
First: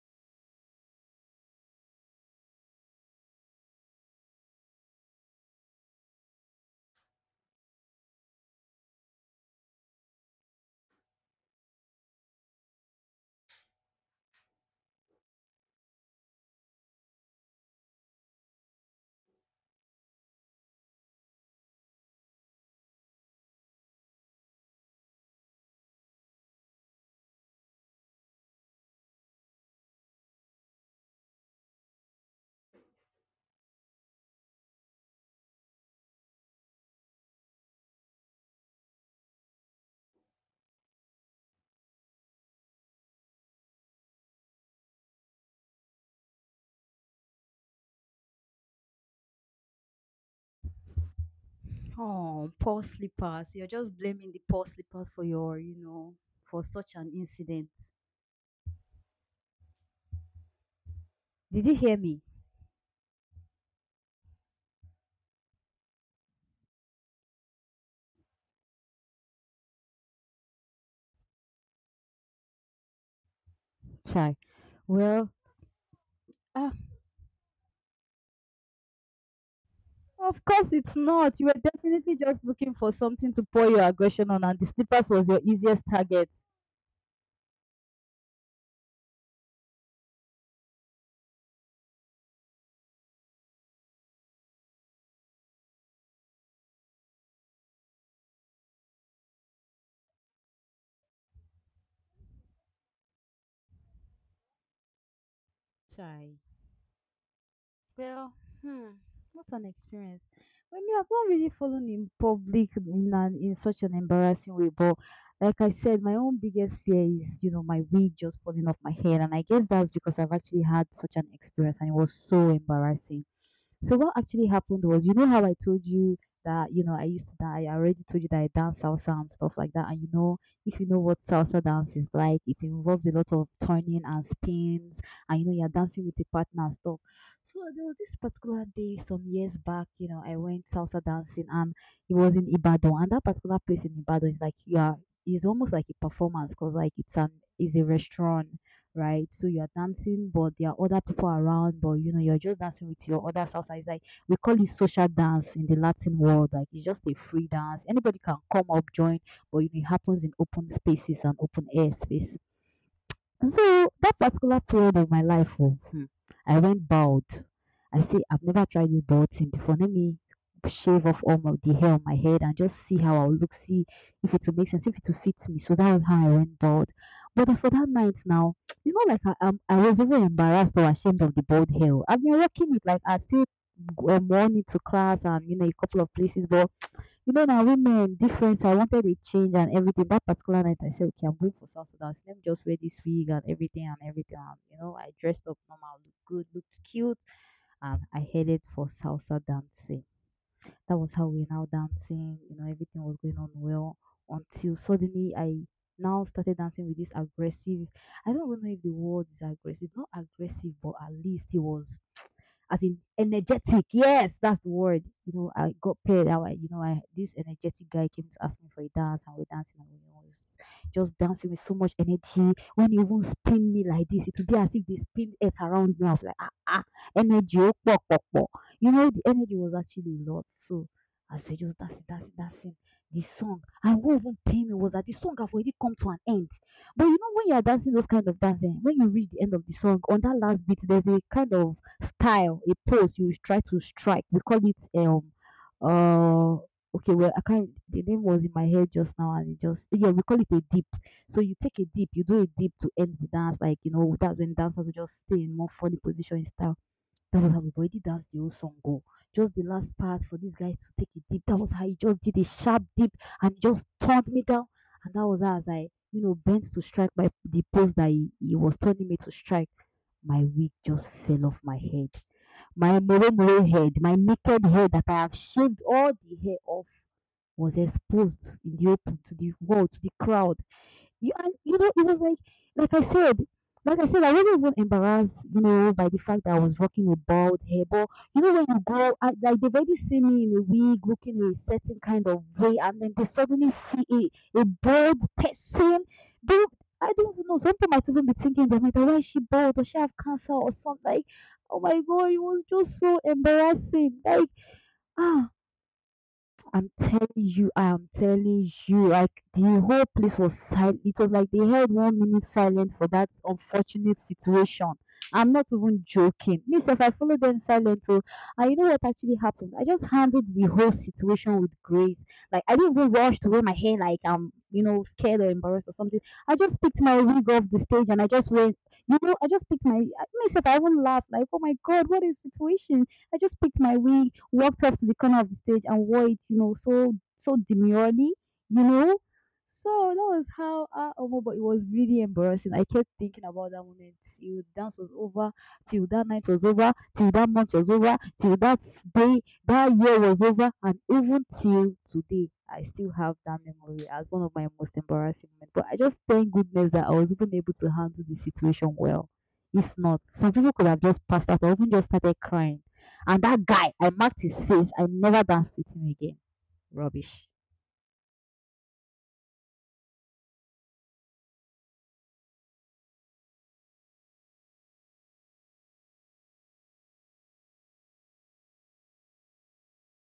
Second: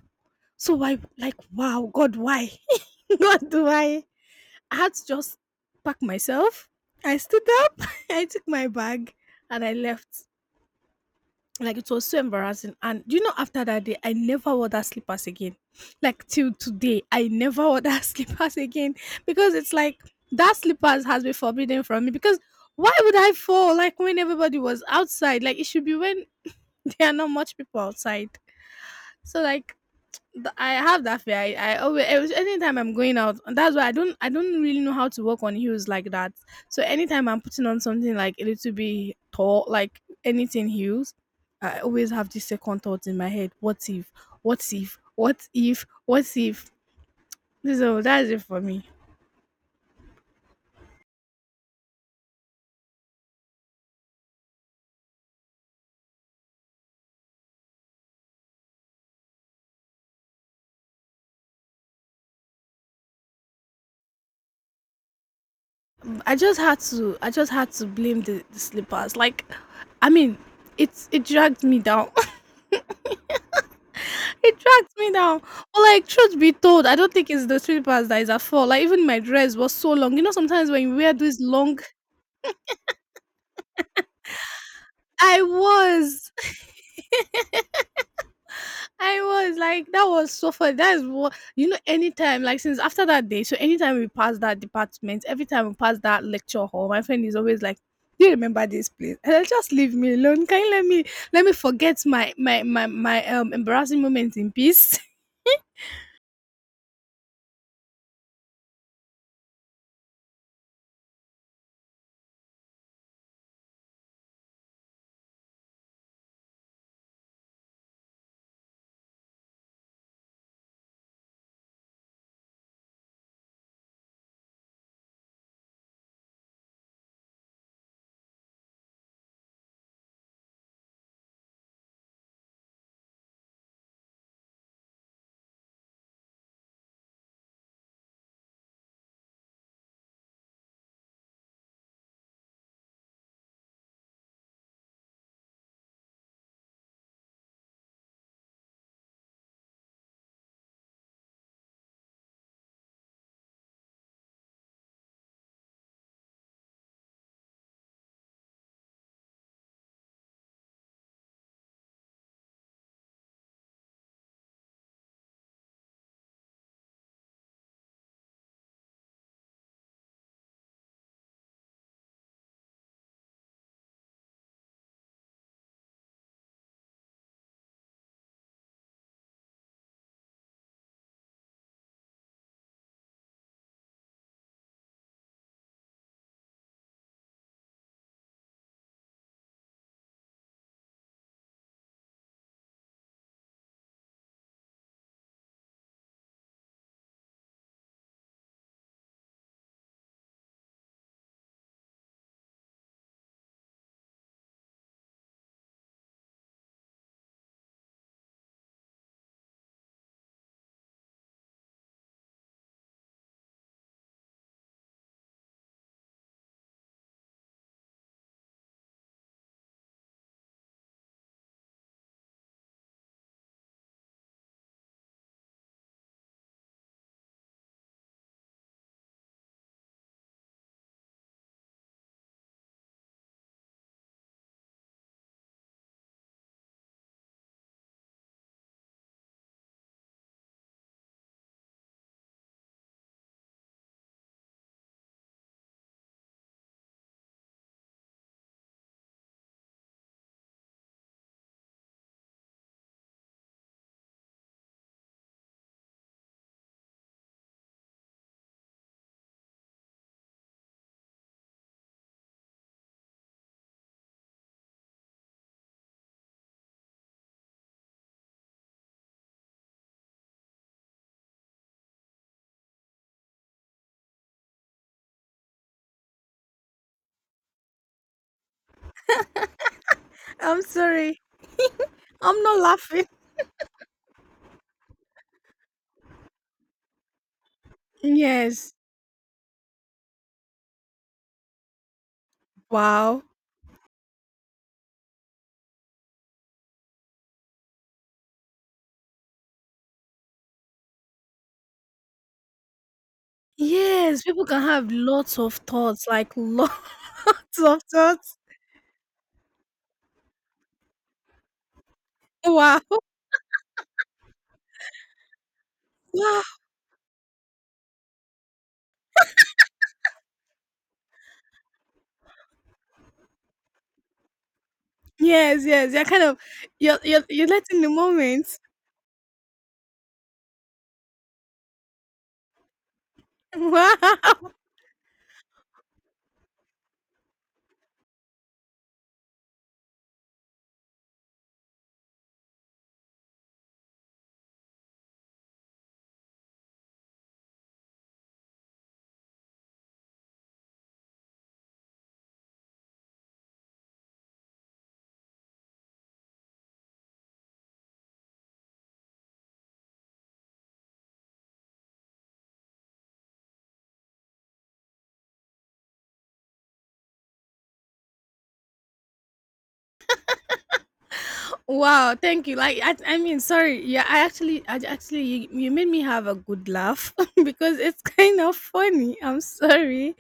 [SPEAKER 2] So why, like, wow, God, why? [laughs] God, do I? I had to just pack myself. I stood up, [laughs] I took my bag, and I left. Like it was so embarrassing. And do you know, after that day, I never wore that slippers again. Like till today, I never wore that [laughs] slippers again, because it's like that slippers has been forbidden from me. Because why would I fall like when everybody was outside? Like it should be when [laughs] there are not much people outside. So like I have that fear. I always anytime I'm going out, and that's why I don't really know how to walk on heels like that. So anytime I'm putting on something like a little bit tall, like anything heels, I always have this second thought in my head: what if? What if? What if? What if? So that's it for me.
[SPEAKER 1] Oh, poor slippers. You're just blaming the poor slippers for your, you know, for such an incident. Did you hear me?
[SPEAKER 2] I just had to blame the slippers. Like I mean, it's it dragged me down.
[SPEAKER 1] Chai.
[SPEAKER 2] It tracked me
[SPEAKER 1] Well,
[SPEAKER 2] down. But like, truth be
[SPEAKER 1] ah,
[SPEAKER 2] told, I don't think it's the slippers that is at fault. Like, even my dress was so long. You know,
[SPEAKER 1] of
[SPEAKER 2] sometimes
[SPEAKER 1] course
[SPEAKER 2] when you
[SPEAKER 1] it's
[SPEAKER 2] wear this
[SPEAKER 1] not. You were
[SPEAKER 2] long,
[SPEAKER 1] definitely just looking for something to pour your aggression on, and the slippers was your
[SPEAKER 2] I
[SPEAKER 1] easiest target.
[SPEAKER 2] was, [laughs] I was like, that was so funny. That is what you know. Anytime, like since after that day, so anytime we pass that department, every time we pass that lecture hall, my friend is always like, do you remember this place? And I just, leave me alone. Can you let me forget my embarrassing moments in peace?
[SPEAKER 1] Chai. Well, hmm, what an experience. Well, me, I've not really fallen in public in an, in such an embarrassing way, but like I said, my own biggest fear is, you know, my wig just falling off my head, and I guess that's because I've actually had such an experience, and it was so embarrassing. So what actually happened was, you know how I told you that, you know, I used to die. I already told you that I dance salsa and stuff like that. And if you know what salsa dance is like, it involves a lot of turning and spins, and you're dancing with a partner and stuff. So there was this particular day some years back, I went salsa dancing, and it was in Ibadan. And that particular place in Ibadan is like you are it's almost like a performance, because like it's an is a restaurant, right? So you are dancing, but there are other people around, but you're just dancing with your other salsa. It's like we call it social dance in the Latin world. Like it's just a free dance. Anybody can come up, join, but it happens in open spaces and open air space. So that particular period of my life, oh, I went bald. I say I've never tried this bald thing before. Let me shave off all of the hair on my head and just see how I'll look, see if it will make sense, if it will fit me. So that was how I went bald. But for that night now, [tsk] it's not like I was even embarrassed or ashamed of the bald hair. Oh, I've been rocking it. Like I still worn it to class, and a couple of places, but now women different. So I wanted a change and everything. That particular night I said, okay, I'm going for South Sudan. So let me just wear this wig and everything and everything. And, I dressed up normal, looked good, looked cute, and I headed for salsa dancing. That was how we now dancing. Everything was going on well until suddenly I now started dancing with this aggressive. I don't even know if the word is aggressive, not aggressive, but at least it was as in energetic. Yes, that's the word. I got paired out. I- You know, I this energetic guy came to ask me for a dance, and we're dancing, and we was just dancing with so much energy. When he even spin me like this, it would be as if they spin it around me. I was like, ah, ah, energy, oh, pok, pok, pok. The energy was actually a lot. So as we just dancing, dancing, dancing, the song, I won't even pay me was that the song have already come to an end. But when you are dancing those kind of dancing, when you reach the end of the song, on that last beat, there's a kind of style, a pose you try to strike. We call it uh okay, well, I can't, the name was in my head just now, and it just, yeah, we call it a dip. So you take a dip, you do a dip to end the dance, like that's when dancers will just stay in more funny position in style. That was how we already danced the whole song go. Just the last part for this guy to take it deep. That was how he just did a sharp dip and just turned me down. And that was as I, bent to strike my the pose that he was turning me to strike. My wig just fell off my head. My moro moro head, my naked head that I have shaved all the hair off was exposed in the open to the world, to the
[SPEAKER 2] [laughs]
[SPEAKER 1] crowd.
[SPEAKER 2] I'm sorry.
[SPEAKER 1] You, and it was like,
[SPEAKER 2] I'm not
[SPEAKER 1] like I
[SPEAKER 2] laughing.
[SPEAKER 1] said, like I said, I wasn't even embarrassed, by the fact that I was rocking a bald hair. But when
[SPEAKER 2] Yes.
[SPEAKER 1] you go, like they've already seen me in a wig, looking a certain kind of way, and then
[SPEAKER 2] Wow.
[SPEAKER 1] they suddenly see a bald person. They, I don't even know. Sometimes I even be thinking that, like, why is she bald? Does she have cancer or something? Like, oh my god, it was just so embarrassing.
[SPEAKER 2] Yes, people
[SPEAKER 1] Like,
[SPEAKER 2] can have lots
[SPEAKER 1] ah,
[SPEAKER 2] of thoughts, like [laughs]
[SPEAKER 1] I'm
[SPEAKER 2] lots
[SPEAKER 1] telling you,
[SPEAKER 2] of
[SPEAKER 1] I am
[SPEAKER 2] thoughts.
[SPEAKER 1] telling you, like the whole place was silent. It was like they held 1 minute
[SPEAKER 2] Wow.
[SPEAKER 1] silent
[SPEAKER 2] [laughs]
[SPEAKER 1] for that unfortunate situation. I'm not even
[SPEAKER 2] Wow.
[SPEAKER 1] joking. Miss, if I followed them silent, oh, and you know what actually happened? I just handled the whole situation with grace. Like I didn't even rush to wear my hair like I'm, scared or
[SPEAKER 2] Yes,
[SPEAKER 1] embarrassed
[SPEAKER 2] yes.
[SPEAKER 1] or
[SPEAKER 2] You're
[SPEAKER 1] something.
[SPEAKER 2] kind of
[SPEAKER 1] I just
[SPEAKER 2] you're
[SPEAKER 1] picked my
[SPEAKER 2] you're, you're
[SPEAKER 1] wig off the
[SPEAKER 2] letting the
[SPEAKER 1] stage, and I
[SPEAKER 2] moment.
[SPEAKER 1] just
[SPEAKER 2] [laughs]
[SPEAKER 1] went. I just picked my. Miss, if I even laughed, like, oh my god, what a situation. I just picked my wig,
[SPEAKER 2] Wow.
[SPEAKER 1] walked off to the corner of the stage, and wore it, so demurely, you know. So that was how oh, but it was really embarrassing. I kept thinking about that moment till the dance was over, till that night was over, till that month was over, till that day, that year was over, and even till today, I still have that memory as one of my most embarrassing moments. But I just thank goodness that I was even able to handle the situation well. If not, some people could have just passed out or even just started crying. And that guy, I marked his face. I never danced with him again. Rubbish.
[SPEAKER 2] Wow, thank you. Like sorry. Yeah, you, you made me have a good laugh [laughs] because it's kind of funny. I'm sorry,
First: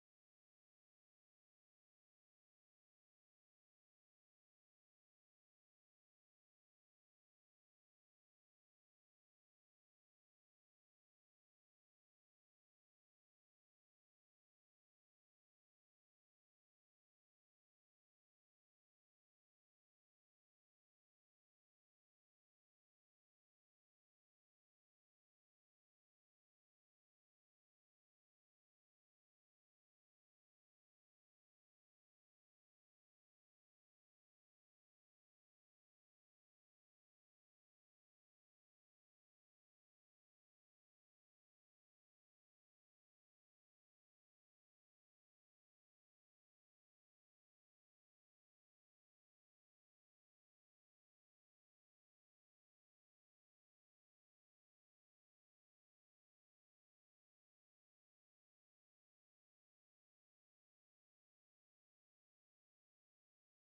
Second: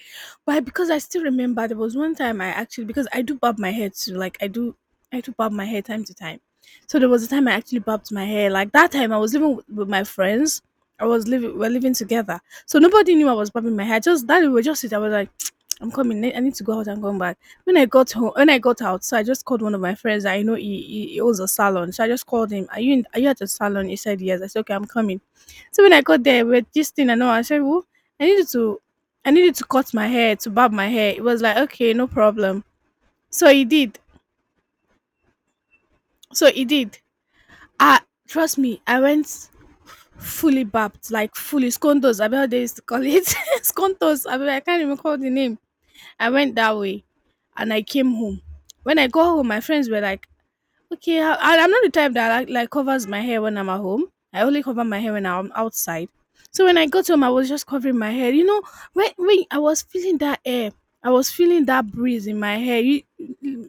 [SPEAKER 2] but because I still remember there was one time I actually, because I do bob my hair too. Like I do bob my hair time to time. So there was a time I actually bobbed my hair. Like that time I was living with my friends. I was living, we're living together. So nobody knew I was bobbing my hair. Just that we were just sitting. I was like, [tsk] I'm coming. I need to go out and come back. When I got home, when I got out, so I just called one of my friends. I know he owns a salon, so I just called him. Are you in, are you at the salon? He said yes. I said okay, I'm coming. So when I got there with this thing, I know I said, "Well, I needed to, I needed to cut my hair, to barb my hair." It was like okay, no problem. So he did. So he did. Ah, trust me, I went fully barbed, like fully scontos. I mean, how they used to call it [laughs] scontos. I mean, I can't even call the name. I went that way, and I came home. When I got home, my friends were like, okay, I'm not the type that like covers my hair when I'm at home. I only cover my hair when I'm outside. So when I got home, I was just covering my hair. You know, when I was feeling that air, I was feeling that breeze in my hair. You,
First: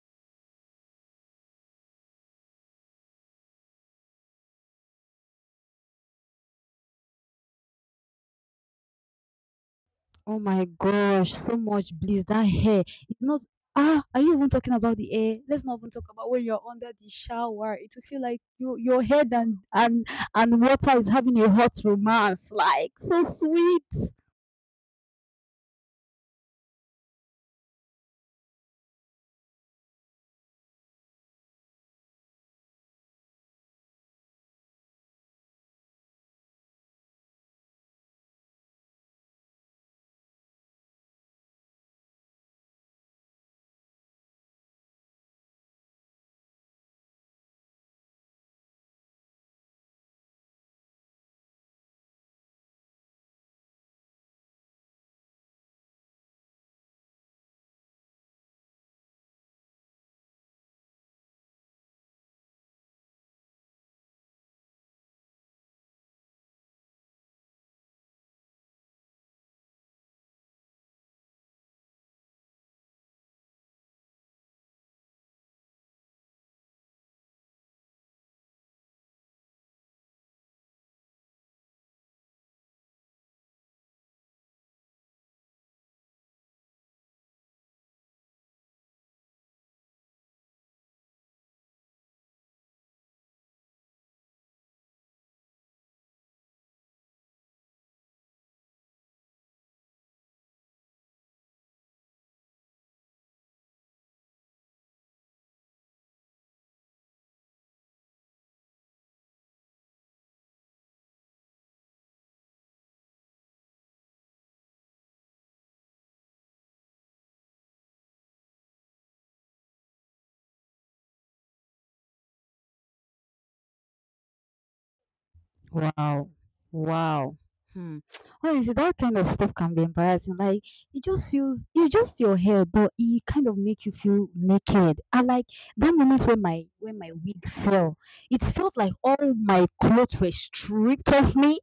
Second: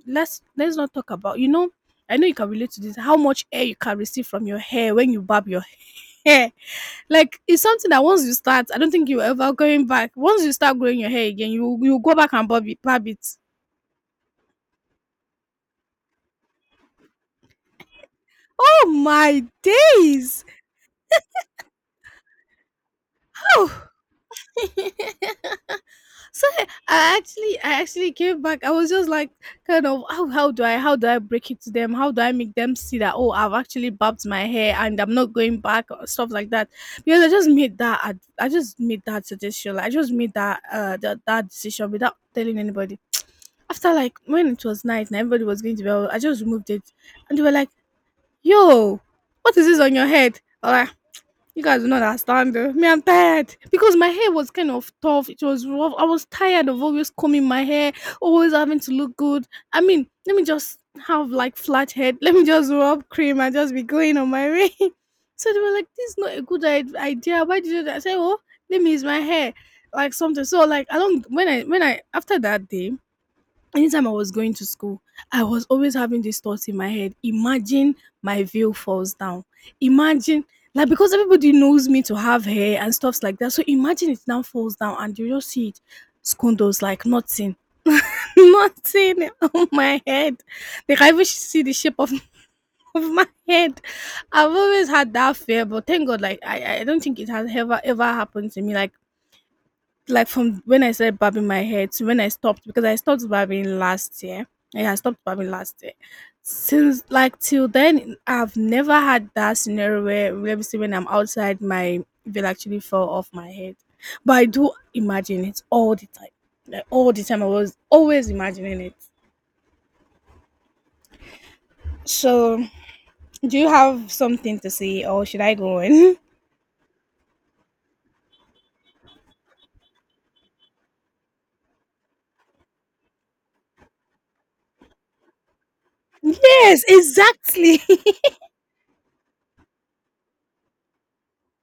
[SPEAKER 2] let's not talk about. You know, I know you can relate to this. How much air you can receive from your hair when you barb your [laughs] hair? Like it's something that once you start, I don't think you're ever going back.
[SPEAKER 1] Oh
[SPEAKER 2] Once you
[SPEAKER 1] my
[SPEAKER 2] start growing your hair
[SPEAKER 1] gosh,
[SPEAKER 2] again,
[SPEAKER 1] so
[SPEAKER 2] you
[SPEAKER 1] much
[SPEAKER 2] you go
[SPEAKER 1] bliss.
[SPEAKER 2] back
[SPEAKER 1] That
[SPEAKER 2] and barb it.
[SPEAKER 1] hair.
[SPEAKER 2] Barb it.
[SPEAKER 1] It's not, are you even talking about the hair? Let's not even talk about when you're under the shower. It will feel like you,
[SPEAKER 2] Oh
[SPEAKER 1] your head
[SPEAKER 2] my
[SPEAKER 1] and and
[SPEAKER 2] days!
[SPEAKER 1] and water is having a hot romance. Like so sweet.
[SPEAKER 2] Oh. [laughs] So I actually came back. I was just like, kind of, how, how do I break it to them? How do I make them see that, oh, I've actually bobbed my hair and I'm not going back or stuff like that? Because I just made that, I just made that suggestion. Like, I just made that, that, that decision without telling anybody. After like when it was night and everybody was going to bed, I just removed it, and they were like, "Yo, what is this on your head?" You guys do not understand, though. Me, I'm tired because my hair was kind of tough. It was rough. I was tired of always combing my hair, always having to look good. I mean, let me just have like flat head. Let me just rub cream and just be going on my way. [laughs] So they were like, "This is not a good idea. Why did you do that?" I said, "Oh, let me use my hair, like something." So like, I don't. When I after that day, anytime I was going to school, I was always having this thought in my head. Imagine my veil falls down. Imagine, like, because everybody knows me to have hair and stuffs like that. So imagine it now falls down and you just see it. Skundos, like nothing, [laughs] nothing on my head. They can even see the shape of, [laughs] of my head. I've always had that fear, but thank God, like I don't think it has ever ever happened to me. Like from when I started barbing my hair to when I stopped, because I stopped barbing last year. Yeah, I stopped barbing last year. Since like till then, I've never had that scenario where let me see when I'm outside, my veil actually fell off my head. But I do imagine it all the time. Like all the time, I was always imagining it. So, do you have something to say, or should I go on?
[SPEAKER 1] Wow. Wow. Hmm. Honestly, that kind of stuff can be embarrassing. Like it just feels, it's just your hair, but it kind of make you feel naked. I like that
[SPEAKER 2] [laughs]
[SPEAKER 1] moment when my
[SPEAKER 2] yes,
[SPEAKER 1] when my wig
[SPEAKER 2] exactly.
[SPEAKER 1] fell.
[SPEAKER 2] [laughs]
[SPEAKER 1] It felt like all my clothes were stripped off me.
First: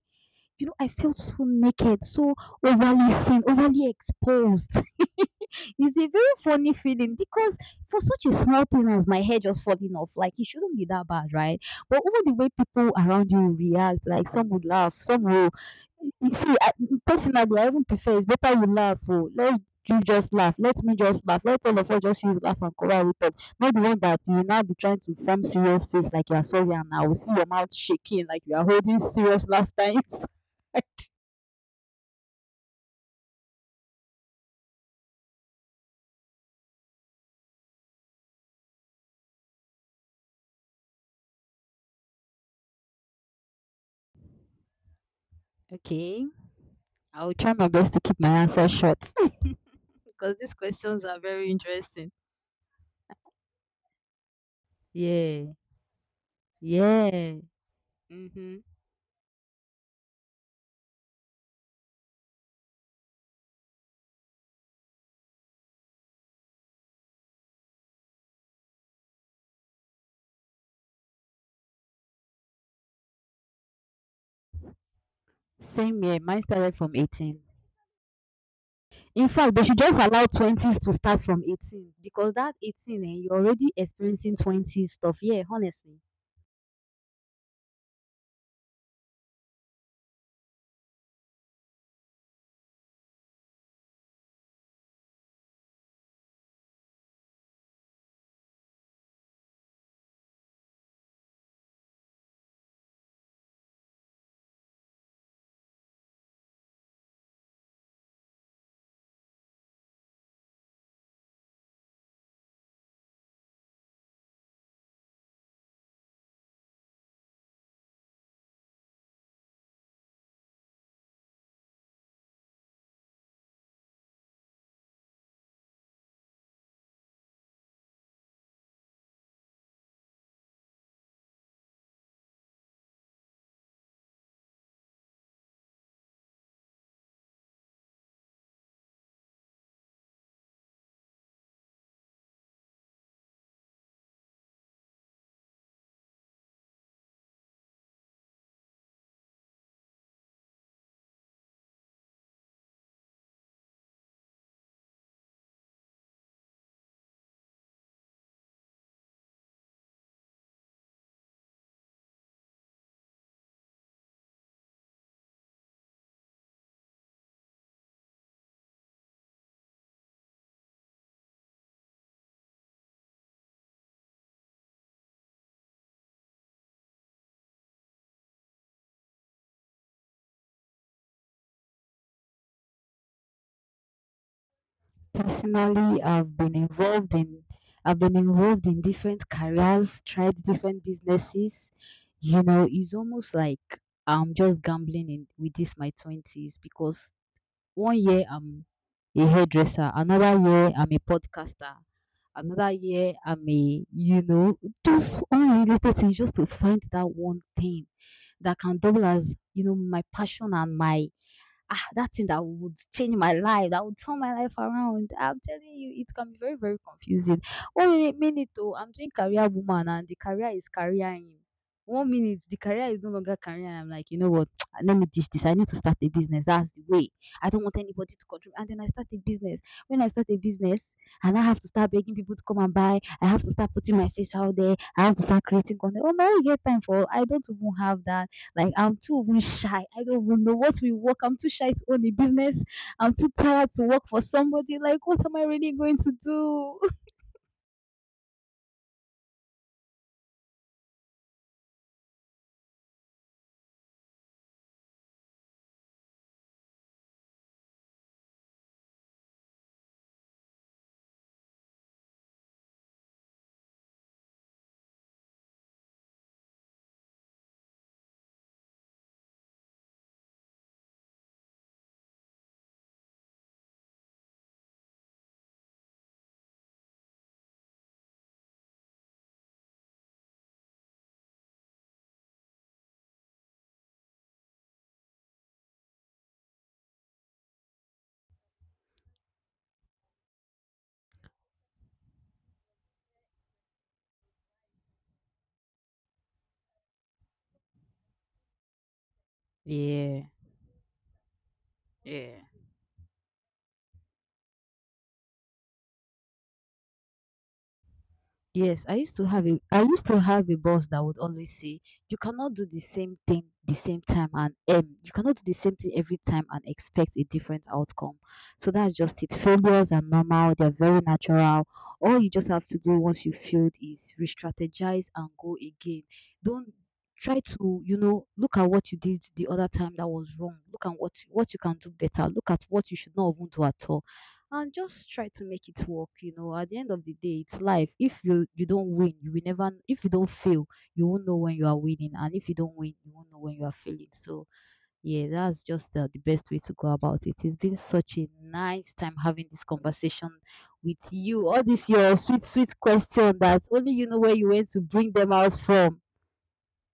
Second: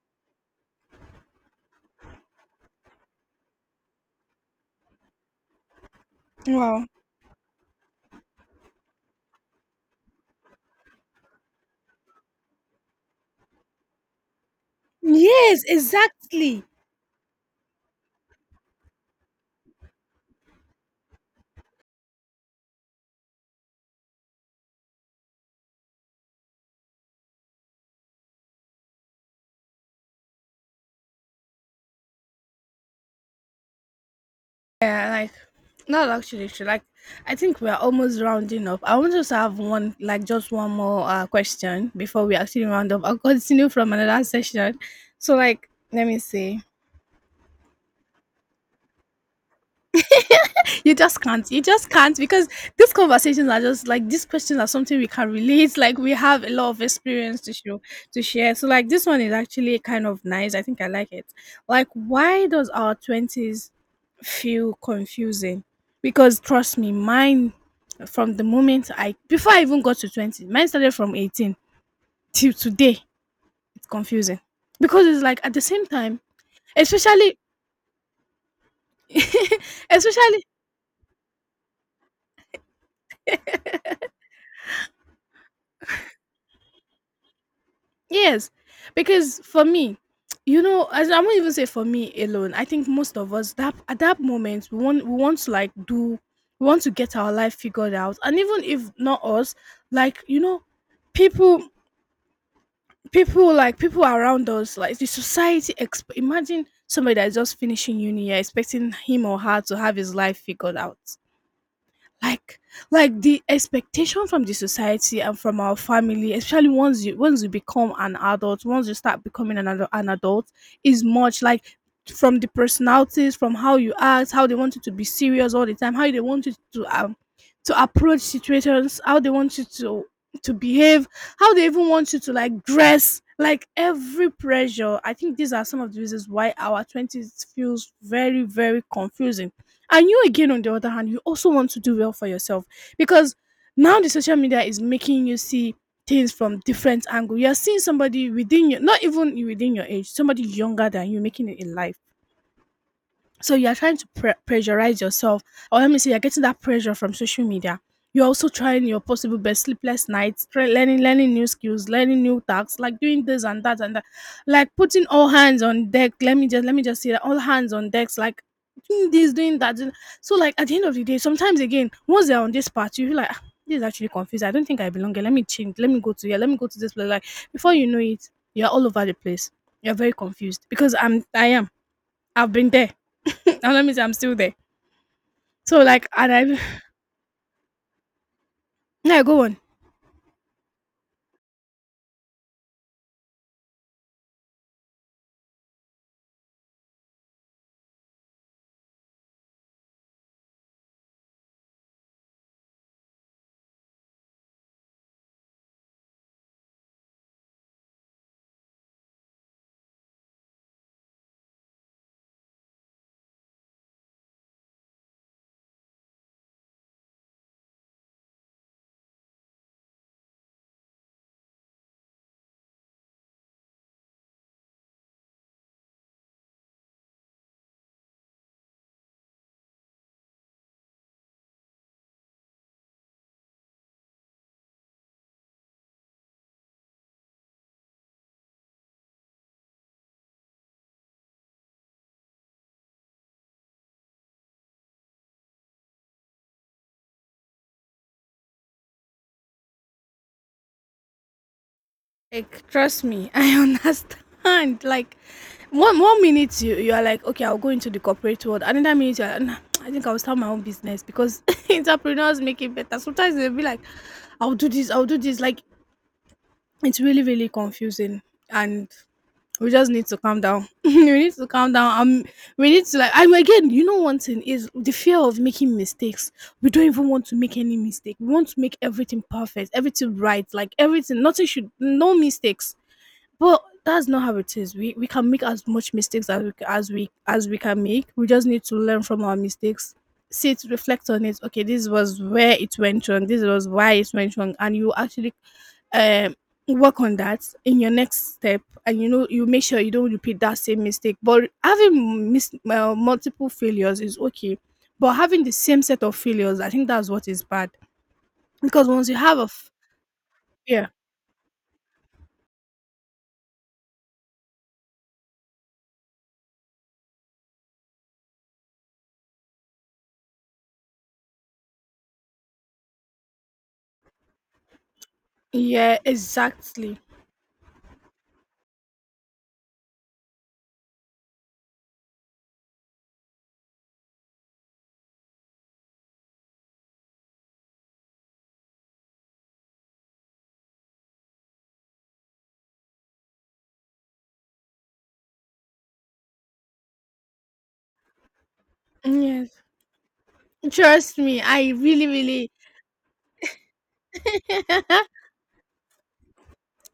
[SPEAKER 1] I felt so naked, so overly seen, overly exposed. [laughs] It's a very funny
[SPEAKER 2] Wow.
[SPEAKER 1] feeling, because for such a small thing as my hair just falling off, like it shouldn't be that bad, right? But over the way people around you react, like some would laugh, some will.
[SPEAKER 2] Yes,
[SPEAKER 1] You see,
[SPEAKER 2] exactly.
[SPEAKER 1] I, personally, I even prefer, it's better you laugh. Oh, let you just laugh. Let me just laugh. Let all of us just use laugh and cover it up. Not the one that you will now be trying to form serious face like you are sorry, and I will see your mouth shaking like you are holding serious laughter. [laughs]
[SPEAKER 2] Yeah, like not actually sure. Like I think we're almost rounding up. I want us to have one like just one more question before we actually round up. I'll continue from another session. So like let me
[SPEAKER 1] Okay,
[SPEAKER 2] see.
[SPEAKER 1] I'll try my best to keep my answer short [laughs] because these
[SPEAKER 2] You
[SPEAKER 1] questions are
[SPEAKER 2] just
[SPEAKER 1] very
[SPEAKER 2] can't. You just
[SPEAKER 1] interesting.
[SPEAKER 2] can't because these conversations are just like these questions are something we can
[SPEAKER 1] Yeah,
[SPEAKER 2] relate. Like we have a lot of
[SPEAKER 1] yeah.
[SPEAKER 2] experience to show, to share.
[SPEAKER 1] Mm-hmm.
[SPEAKER 2] So like this one is actually kind of nice. I think I like it. Like why does our twenties feel confusing? Because trust me, mine from the moment I before I even got to 20, mine started from 18 till today. It's confusing because it's like at the same
[SPEAKER 1] Same
[SPEAKER 2] time,
[SPEAKER 1] here. Mine started from
[SPEAKER 2] especially,
[SPEAKER 1] 18. In fact, they should just allow
[SPEAKER 2] especially,
[SPEAKER 1] 20s to start from 18, because that 18, eh, you're already experiencing 20s stuff. Yeah, honestly.
[SPEAKER 2] yes, because for me, you know, as I won't even say for me alone. I think most of us that at that moment we want to like do, we want to get our life figured out, and even if not us, like you know, people, people around us, like the society. Imagine somebody that's just finishing uni, you're expecting him or her to have his life figured out, like like the expectation from the society and from our family, especially once you become an adult, once you start becoming an, an adult, is much, like from the personalities, from how you act, how they want you to be serious all the time, how they want you to approach situations, how they want you to behave, how they even want you to like dress, like every pressure. I think these are some of the reasons why our 20s feels very very confusing. And you, again, on the other hand, you also want to do well for yourself because now the social media is making you see things from different angle. You're seeing somebody within your, not even within your age, somebody younger than you making it in life, so you are trying to pressurize yourself, or let me say, you're getting that pressure from social media. You're also trying your possible best, sleepless nights, try learning, learning new skills, learning new tasks, like doing this and that, like putting all hands on deck. Let me just say that, all hands on decks, like doing this, doing that, so like at the end of the day, sometimes again, once they're on this part, you feel like, "Ah, this is actually confusing. I don't think I belong here. Let me change. Let me go to here. Let me go to this place." Like before you know it, you're all over the place. You're very confused because I'm I am. I've been there. [laughs] and that means I'm still there. So
[SPEAKER 1] Personally,
[SPEAKER 2] like, and
[SPEAKER 1] I've been
[SPEAKER 2] I
[SPEAKER 1] involved in I've been involved in
[SPEAKER 2] [laughs] [sighs] now
[SPEAKER 1] different
[SPEAKER 2] go on.
[SPEAKER 1] careers, tried different businesses. It's almost like I'm just gambling in with this my 20s, because one year I'm a hairdresser, another year I'm a podcaster, another year I'm a, just unrelated things, just to find that one thing that can double as, my passion and that thing that would change my life, that would turn my life around. I'm telling you, it can be very, very confusing. One minute, I'm doing career woman, and the career is careering. One minute, the career is no longer career. I'm like, you know what? [tsk] Let me ditch this. I need to start a business. That's the way. I don't want anybody to control me. And then I start a business. When I start a business, and I have to start begging people to come and buy, I have to start putting my face out there, I have to start creating content. Oh my, get time for. I don't even have that. Like I'm too even shy. I don't even know what we work. I'm too shy to own a business. I'm too tired to work for somebody. Like what am I really going to do? [laughs]
[SPEAKER 2] Like, trust me, I [laughs] understand. Like, one minute you you are like, okay, I'll go into the corporate world. Another minute you're like, nah, I think I'll start my own business because [laughs] entrepreneurs make it better. Sometimes they'll be like, I'll do this, I'll do this. Like, it's really really confusing, and we just need to calm down. [laughs] we need to calm down. We need to like. And again, you know, one thing is the fear of making mistakes. We don't even want to make any mistake. We want to make everything perfect, everything right, like everything. Nothing should, no mistakes, but that's not how it is. We can make as much mistakes as we can make. We just need to learn from our mistakes. See it, reflect on it. Okay, this was where it went wrong. This was why it went wrong, and you actually um work on that in your next step, and you know, you make sure you don't
[SPEAKER 1] Yeah.
[SPEAKER 2] repeat that same mistake. But having
[SPEAKER 1] Yeah.
[SPEAKER 2] multiple failures is okay, but having the same set of failures, I think that's what is bad.
[SPEAKER 1] Yes,
[SPEAKER 2] Because
[SPEAKER 1] I
[SPEAKER 2] once you
[SPEAKER 1] used to
[SPEAKER 2] have a
[SPEAKER 1] have a I used to have a boss
[SPEAKER 2] yeah,
[SPEAKER 1] that would always say, "You cannot do the same thing the same time and you cannot do the same thing every time and expect a different outcome." So that's just it. Failures are normal; they're very natural. All you just have to do once you failed is re-strategize and go
[SPEAKER 2] yeah
[SPEAKER 1] again. Don't
[SPEAKER 2] exactly,
[SPEAKER 1] try to, look at what you did the other time that was wrong. Look at what you can do better. Look at what you should not even do at all, and just try to make it work, at the end of the day. It's life. If you don't win, you will never. If you don't fail, you won't know when you are winning, and if you don't win, you won't know when you are failing. So yeah, that's just the best way to go about it. It's been such a nice time having
[SPEAKER 2] yes.
[SPEAKER 1] this conversation with
[SPEAKER 2] Trust me,
[SPEAKER 1] you, all
[SPEAKER 2] I
[SPEAKER 1] this
[SPEAKER 2] really,
[SPEAKER 1] your sweet
[SPEAKER 2] really,
[SPEAKER 1] sweet question that only you know where you went to bring
[SPEAKER 2] [laughs]
[SPEAKER 1] them out from.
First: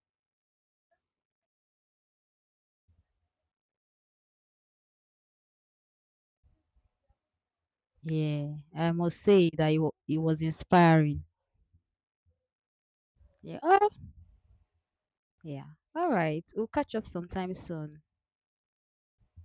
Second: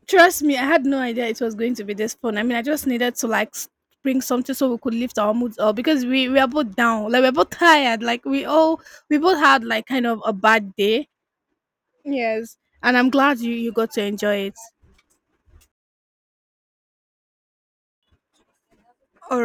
[SPEAKER 2] trust me, I had no idea it was going to be this fun. I mean, I just needed to like bring something so we could lift our moods up because we are both down, like we're both tired. Like we
[SPEAKER 1] Yeah,
[SPEAKER 2] all
[SPEAKER 1] I
[SPEAKER 2] we
[SPEAKER 1] must
[SPEAKER 2] both
[SPEAKER 1] say
[SPEAKER 2] had
[SPEAKER 1] that it,
[SPEAKER 2] like
[SPEAKER 1] wa-
[SPEAKER 2] kind
[SPEAKER 1] it
[SPEAKER 2] of a
[SPEAKER 1] was
[SPEAKER 2] bad day.
[SPEAKER 1] inspiring.
[SPEAKER 2] Yes, and I'm glad you
[SPEAKER 1] Yeah.
[SPEAKER 2] you
[SPEAKER 1] Oh
[SPEAKER 2] got to enjoy it.
[SPEAKER 1] yeah. All right, we'll catch up sometime soon
[SPEAKER 2] All